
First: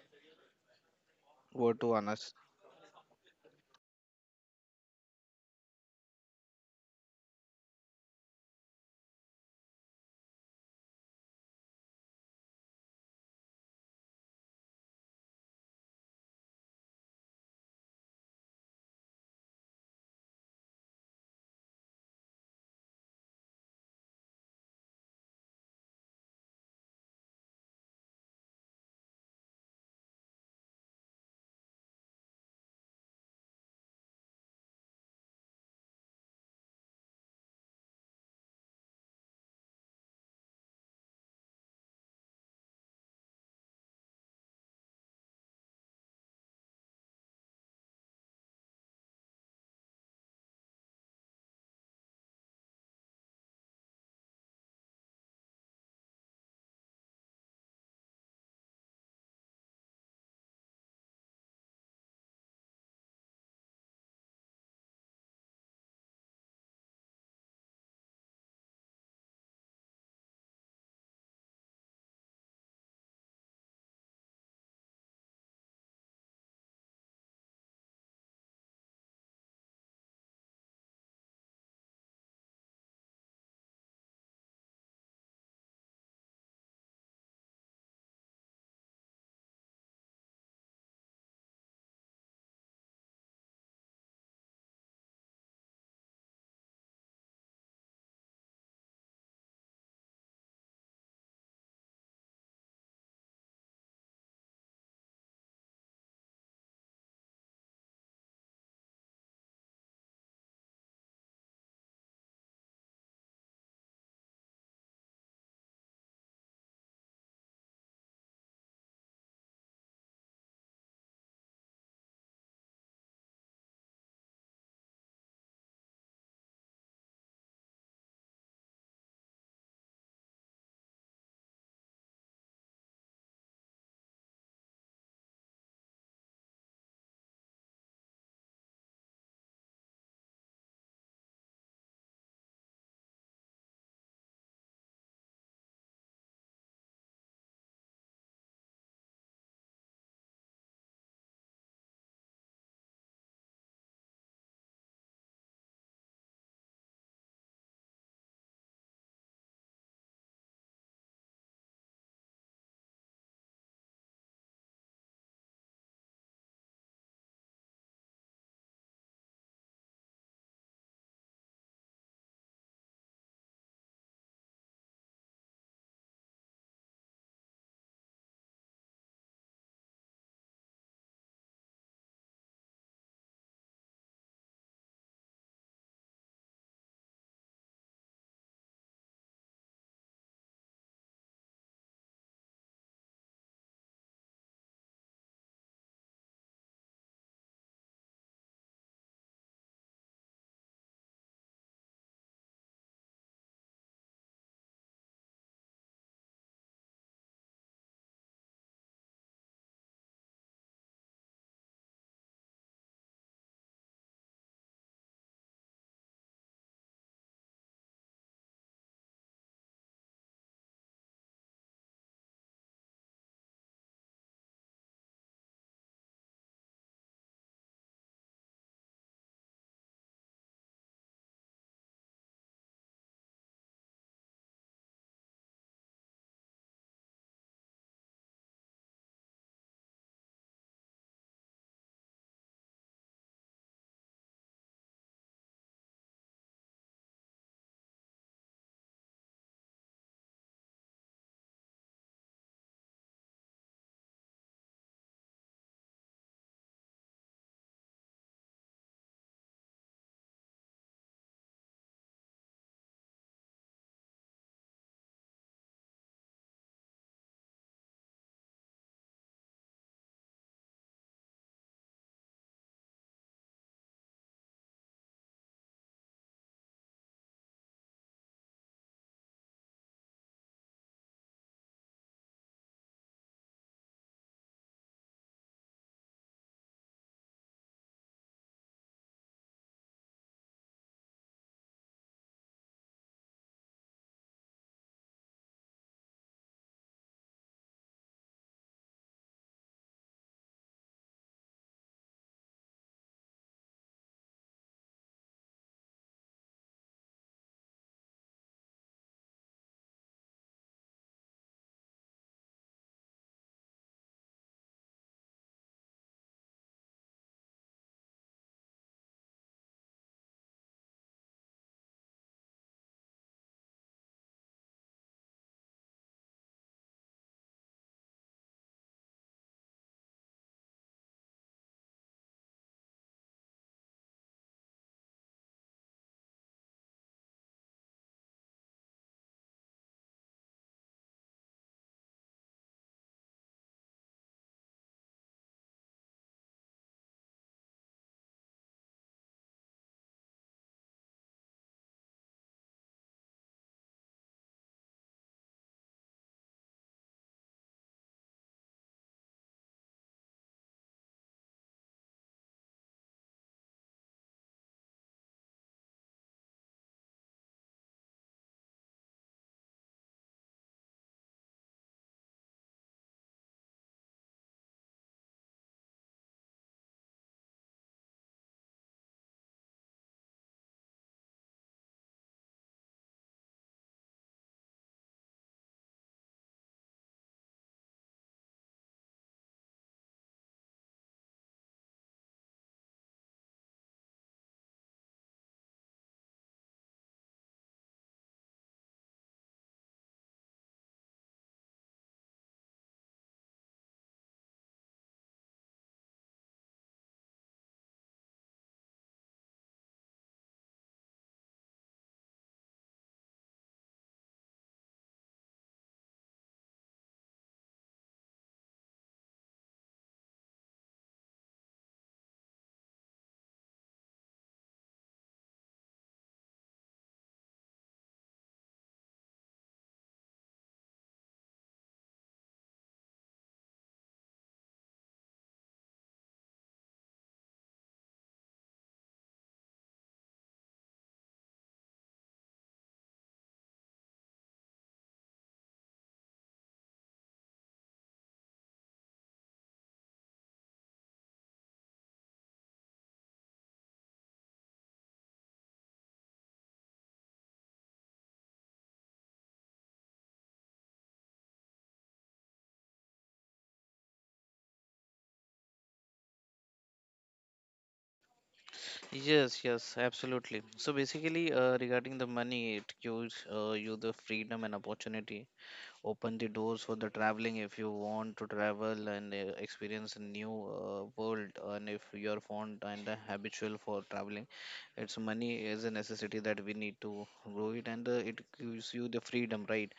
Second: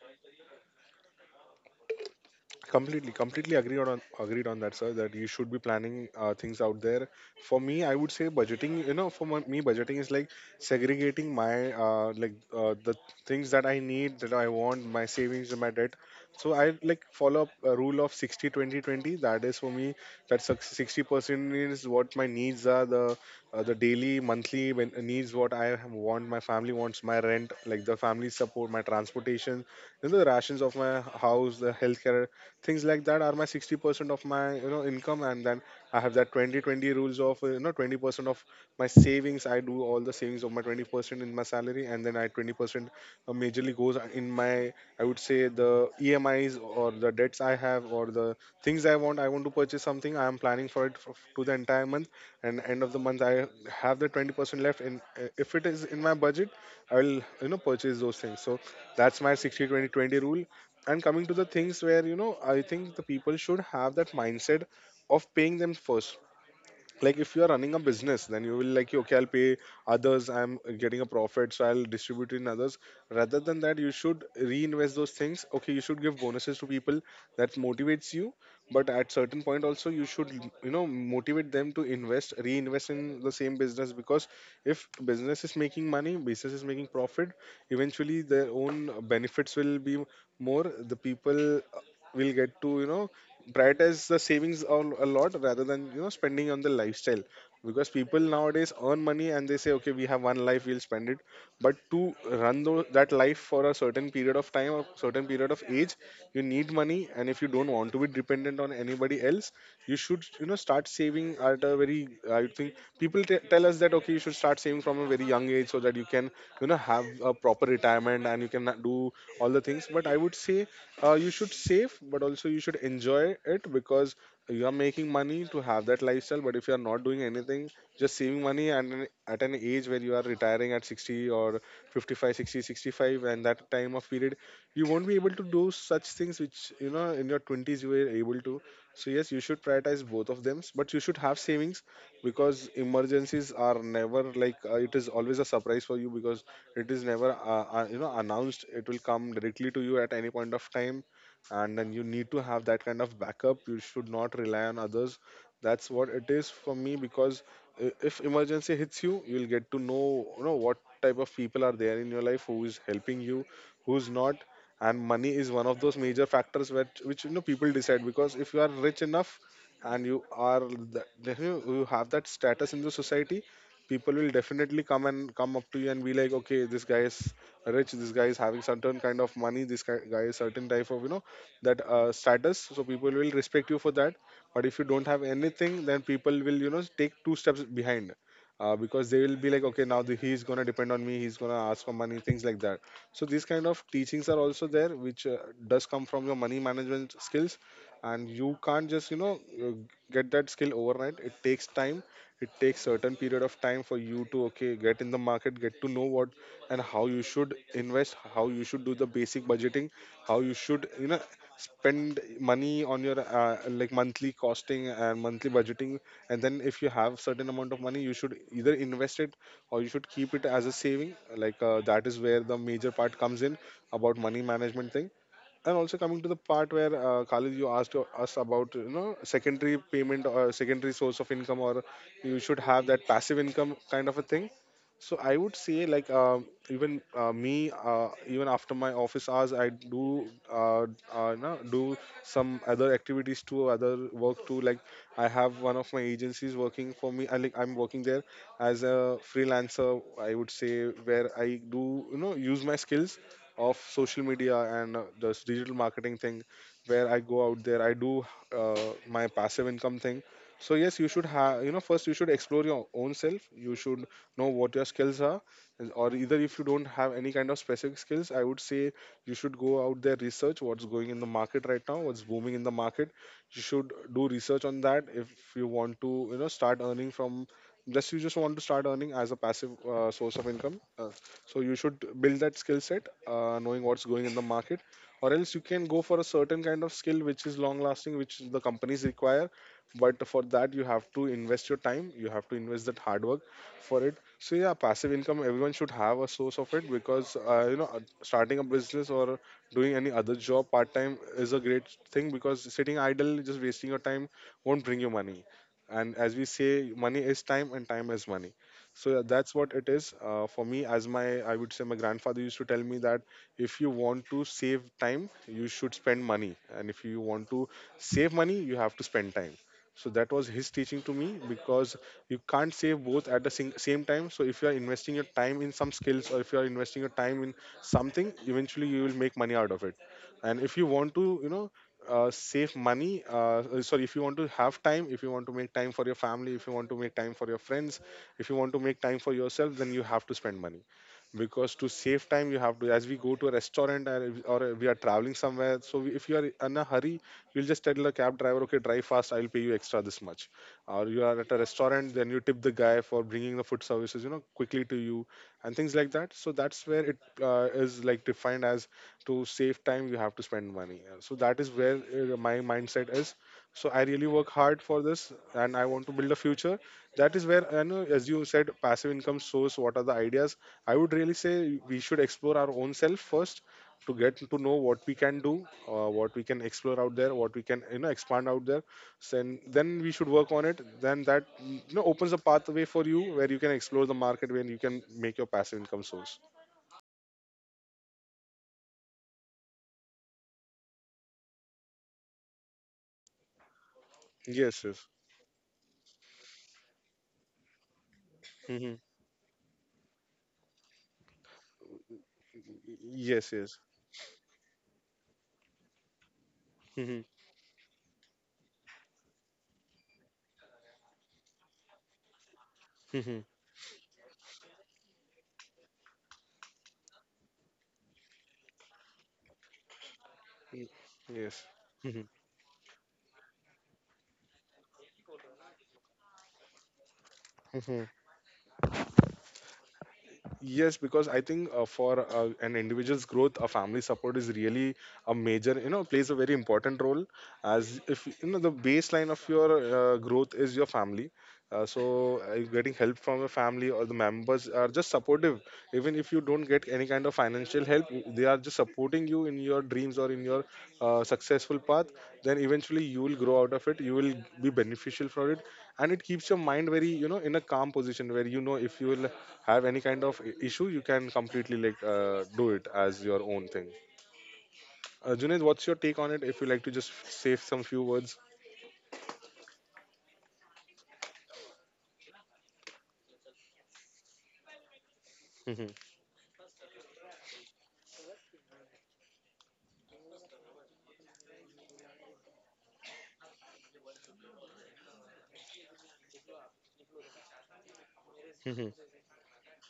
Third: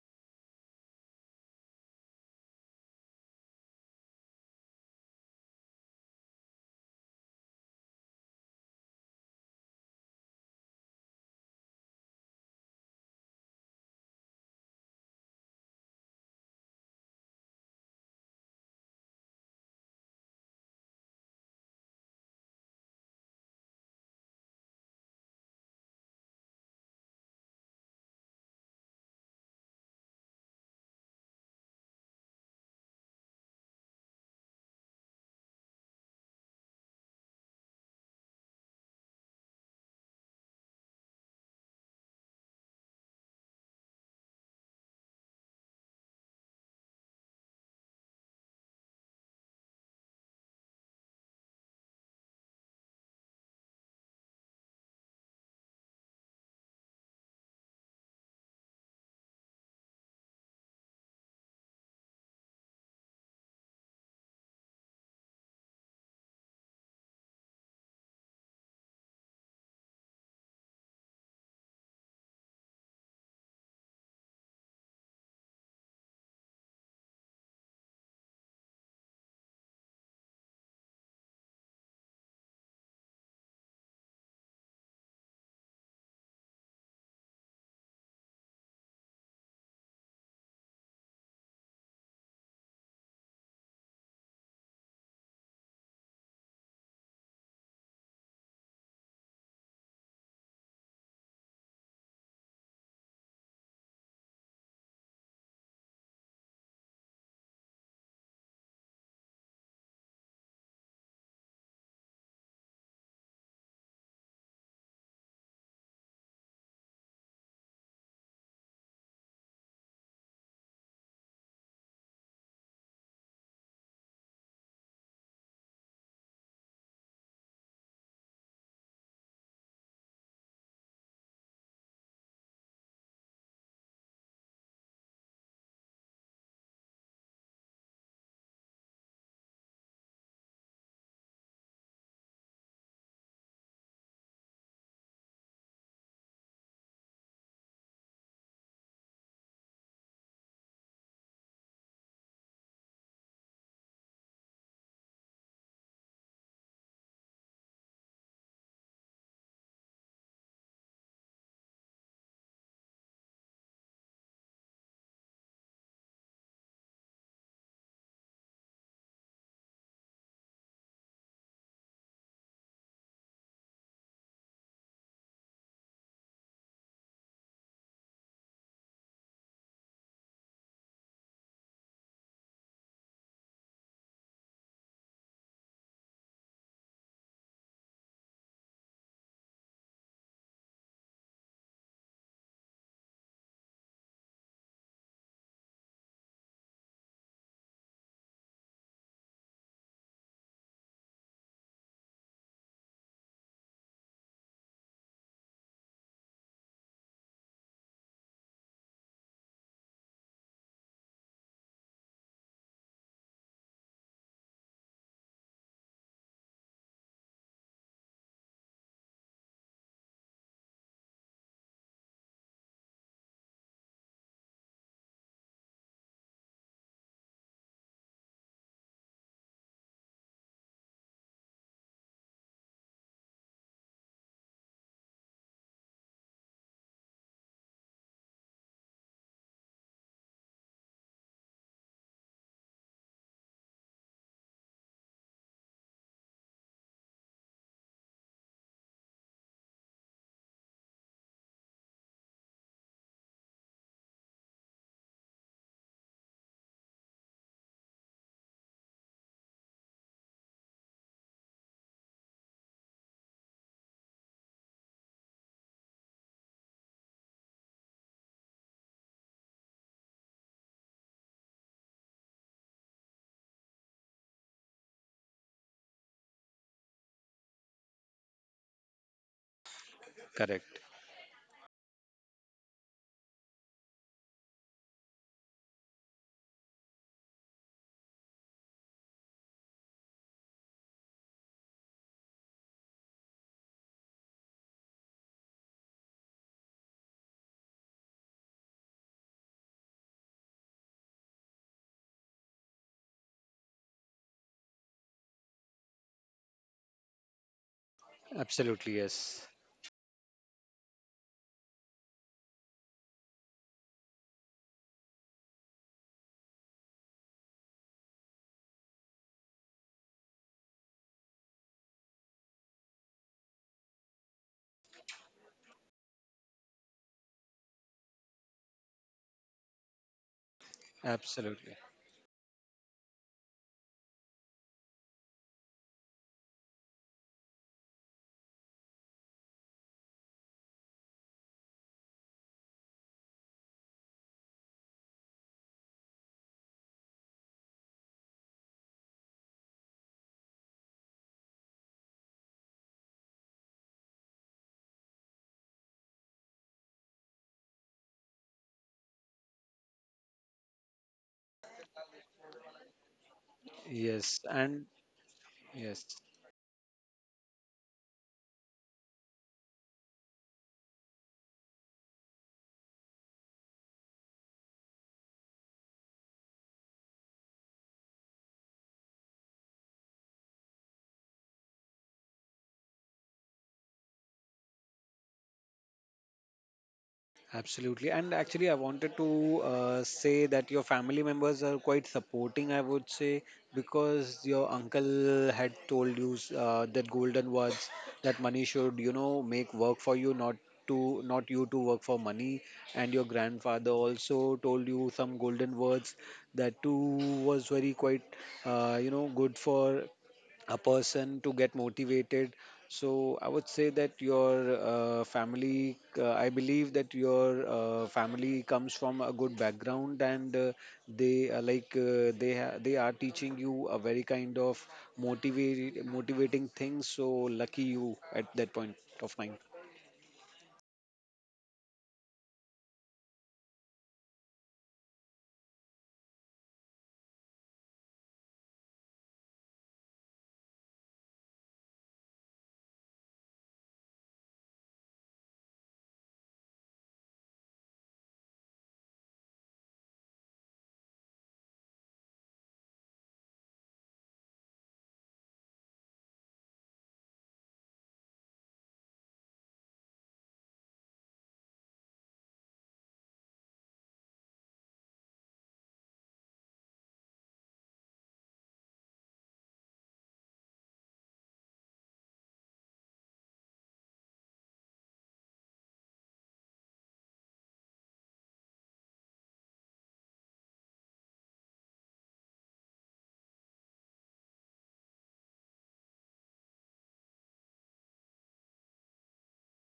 C: What to honest.
A: Completely agreed on that, sir, that you should be planning things out there. For me, I would say budgeting, you know, for my, me budgeting is like segregating my like the things that I need, that I want, my savings and my debt. So I like follow up a rule of 60 20 20, that is for me. That's 60% is what my needs are, the daily monthly needs, what I want, my family wants, my rent, like the family support, my transportation, you know, the rations of my house, the healthcare, things like that are my 60% of my you know income. And then I have that 20 20 rules of you know 20% of my savings. I do all the savings of my 20% in my salary, and then I 20% majorly goes in my I would say the EMIs or the debts I have, or the things I want. I want to purchase something, I am planning for it for, to the entire month, and end of the month I have the 20% left. And if it is in my budget, I will you know purchase those things. So that's my 60 20 20 rule. And coming to the things where you know I think the people should have that mindset of paying them first. Like, if you are running a business, then you will like, okay, I'll pay others, I'm getting a profit so I'll distribute in others. Rather than that, you should reinvest those things. Okay, you should give bonuses to people, that motivates you, but at certain point also you should you know motivate them to invest, reinvest in the same business. Because if business is making money, business is making profit, eventually their own benefits will be more. The people will get to you know prioritize the savings a lot rather than you know spending on the lifestyle. Because people nowadays earn money and they say, okay, we have one life, we'll spend it. But to that life for a certain period of time or certain period of age, you need money. And if you don't want to be dependent on anybody else, you should you know start saving at a very, I think people tell us that, okay, you should start saving from a very young age so that you can you know have a proper retirement and you can do all the things. But I would say you should save but also you should enjoy it, because you are making money to have that lifestyle. But if you are not doing anything, just saving money, and at an age where you are retiring at 60 or 55 60 65, and that time of period you won't be able to do such things which you know in your 20s you were able to. So yes, you should prioritize both of them, but you should have savings, because emergencies are never like, it is always a surprise for you. Because it is never you know announced, it will come directly to you at any point of time, and then you need to have that kind of backup. You should not rely on others. That's what it is for me, because if emergency hits you, you'll get to know, you know what type of people are there in your life, who is helping you, who's not. And money is one of those major factors which you know people decide. Because if you are rich enough and you are the, you have that status in the society, people will definitely come and come up to you and be like, okay, this guy is rich, this guy is having certain kind of money, guy is certain type of you know that status, so people will respect you for that. But if you don't have anything, then people will you know take two steps behind, because they will be like, okay now the, he's gonna depend on me, he's gonna ask for money, things like that. So these kind of teachings are also there which does come from your money management skills. And you can't just you know get that skill overnight, it takes time. It takes certain period of time for you to, okay, get in the market, get to know what and how you should invest, how you should do the basic budgeting, how you should you know spend money on your Like monthly costing and monthly budgeting. And then if you have certain amount of money, you should either invest it, or you should keep it as a saving. That is where the major part comes in about money management thing. And also, coming to the part where Khalid, you asked to us about you know secondary payment or secondary source of income, or you should have that passive income kind of a thing. So I would say even, me, even after my office hours, I do you know, do some other activities too, other work too. Like I have one of my agencies working for me. I'm working there as a freelancer. I would say, where I do you know use my skills of social media and this digital marketing thing, where I go out there, I do uh, my passive income thing. So yes, you should have, you know, first you should explore your own self. You should know what your skills are. Or either if you don't have any kind of specific skills, I would say you should go out there, research what's going in the market right now, what's booming in the market. You should do research on that. If you want to you know start earning from, just want to start earning as a passive source of
B: Correct.
A: income. So you should build that skill set, knowing what's going in the market, or else you can go for a certain kind of skill which is long lasting, which the companies require. But for that, you have to invest your time, you have to invest that hard work for it. So yeah, passive income, everyone should have a source of it, because starting a business or doing any other job part time is a great thing, because sitting idle just wasting your time won't bring you money. And as we say, money is time and time is money.
B: Absolutely.
A: So yeah,
B: Yes.
A: that's what it is for me. As my, I would say, my grandfather used to tell me that if you want to save time, you should spend money, and if you want to save money, you have to spend time. So that was his teaching to me, because you can't save both at the same time. So if you are investing your time in some skills, or if you are investing your time in something, eventually you will make money out of it. And if you want to you know
B: Absolutely.
A: save money, sorry, if you want to have time, if you want to make time for your family, if you want to make time for your friends, if you want to make time for yourself, then you have to spend money. Because to save time, you have to, as we go to a restaurant, or we are traveling somewhere, so if you are in a hurry, you'll just tell the cab driver, okay, drive fast, I'll pay you extra this much. Or you are at a restaurant, then you tip the guy for bringing the food services, you know, quickly to you, and things like that. So that's where it is like defined as, to save time you have to spend money. So that is where my mindset is. So I really
B: Yes.
A: work hard
B: And
A: for this, and I
B: yes.
A: want to build a future. That is where I know, as you said, passive income source, what are the ideas. I would really say we should explore our own self first, to get to know what we can do, what we can explore out there, what we can you know expand out there. So, and then we should work on it. Then that you know opens a pathway for you where you can explore the market, when you can make your passive income source.
B: Absolutely. And actually, I wanted to say that your family members are quite supporting, I would say, because your
A: Yes, yes.
B: uncle had told you that golden words, that money should,
A: Hmm.
B: make work for you, not to not you to work for money. And your
A: Yes, yes.
B: grandfather also told you some golden words, that too
A: Hmm.
B: was very quite good for a person to get motivated. So
A: Hmm.
B: I would say that your family I believe that your family comes from a good background, and they are
A: Yes.
B: teaching you a very kind of motivate motivating things. So lucky
A: Mhm.
B: you at that point of time.
A: Yes, because I think for an individual's growth, a family support is really a major, you know, plays a very important role. As if you know, the baseline of your growth is your family. So getting help from your family, or the members are just supportive. Even if you don't get any kind of financial help, they are just supporting you in your dreams or in your successful path. Then eventually you will grow out of it. You will be beneficial for it, and it keeps your mind very, you know, in a calm position, where you know if you will have any kind of issue, you can completely do it as your own thing. Junaid, what's your take on it? If you like to just say some few words.
C: Yes, yes, absolutely. So basically, regarding the money, it gives you the freedom and opportunity,
A: Mhm.
C: open the doors for the traveling if you want to travel and experience a new world, and if you are fond and habitual for traveling, it's money is a necessity that we need to grow it, and it gives
A: Mhm.
C: you the freedom, right,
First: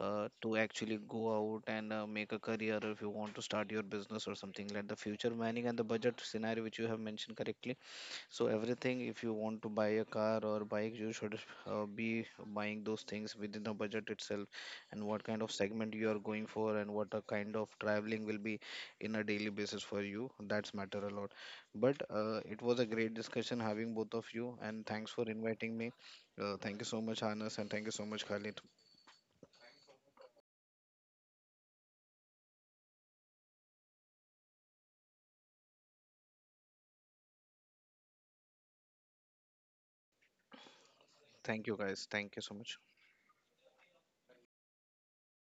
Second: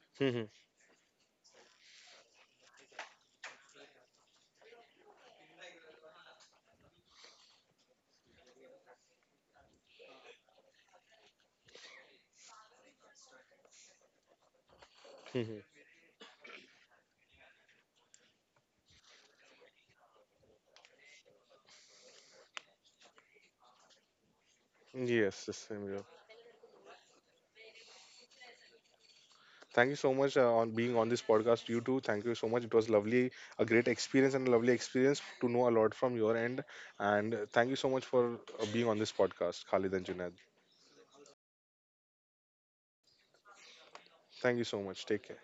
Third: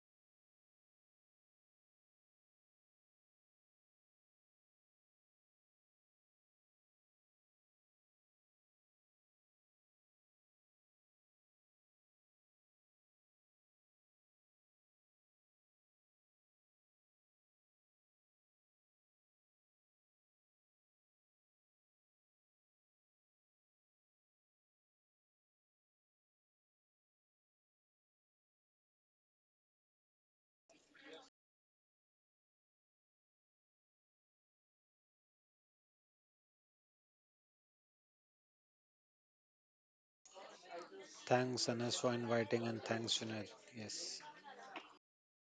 A: Mhm.
C: to actually go out and make a career if you want to start your business or something, like the future planning and the budget scenario which you have mentioned correctly. So everything, if you want to buy a car or bike, you should be buying those things within the budget itself, and what kind of
A: Mhm.
C: segment you are going for, and what a kind of traveling will be in a daily basis for you. That's matter a lot. But it was a great discussion having both of you, and thanks for
A: Yes, the
C: inviting
A: same
C: me.
A: here.
C: Thank you so much, Anas, and thank you so much, Khalid.
A: Thank you so much on being on this podcast. You too. Thank you so much. It was lovely, a great experience and a lovely experience to know a lot from your end. And thank you so much for being on this podcast, Khalid and Junaid.
C: Thank
B: Thanks,
C: you
B: Anas,
C: guys.
B: for
C: Thank you so
B: inviting,
C: much.
B: and thanks, Junaid. Yes.
A: Thank you so much. Take care.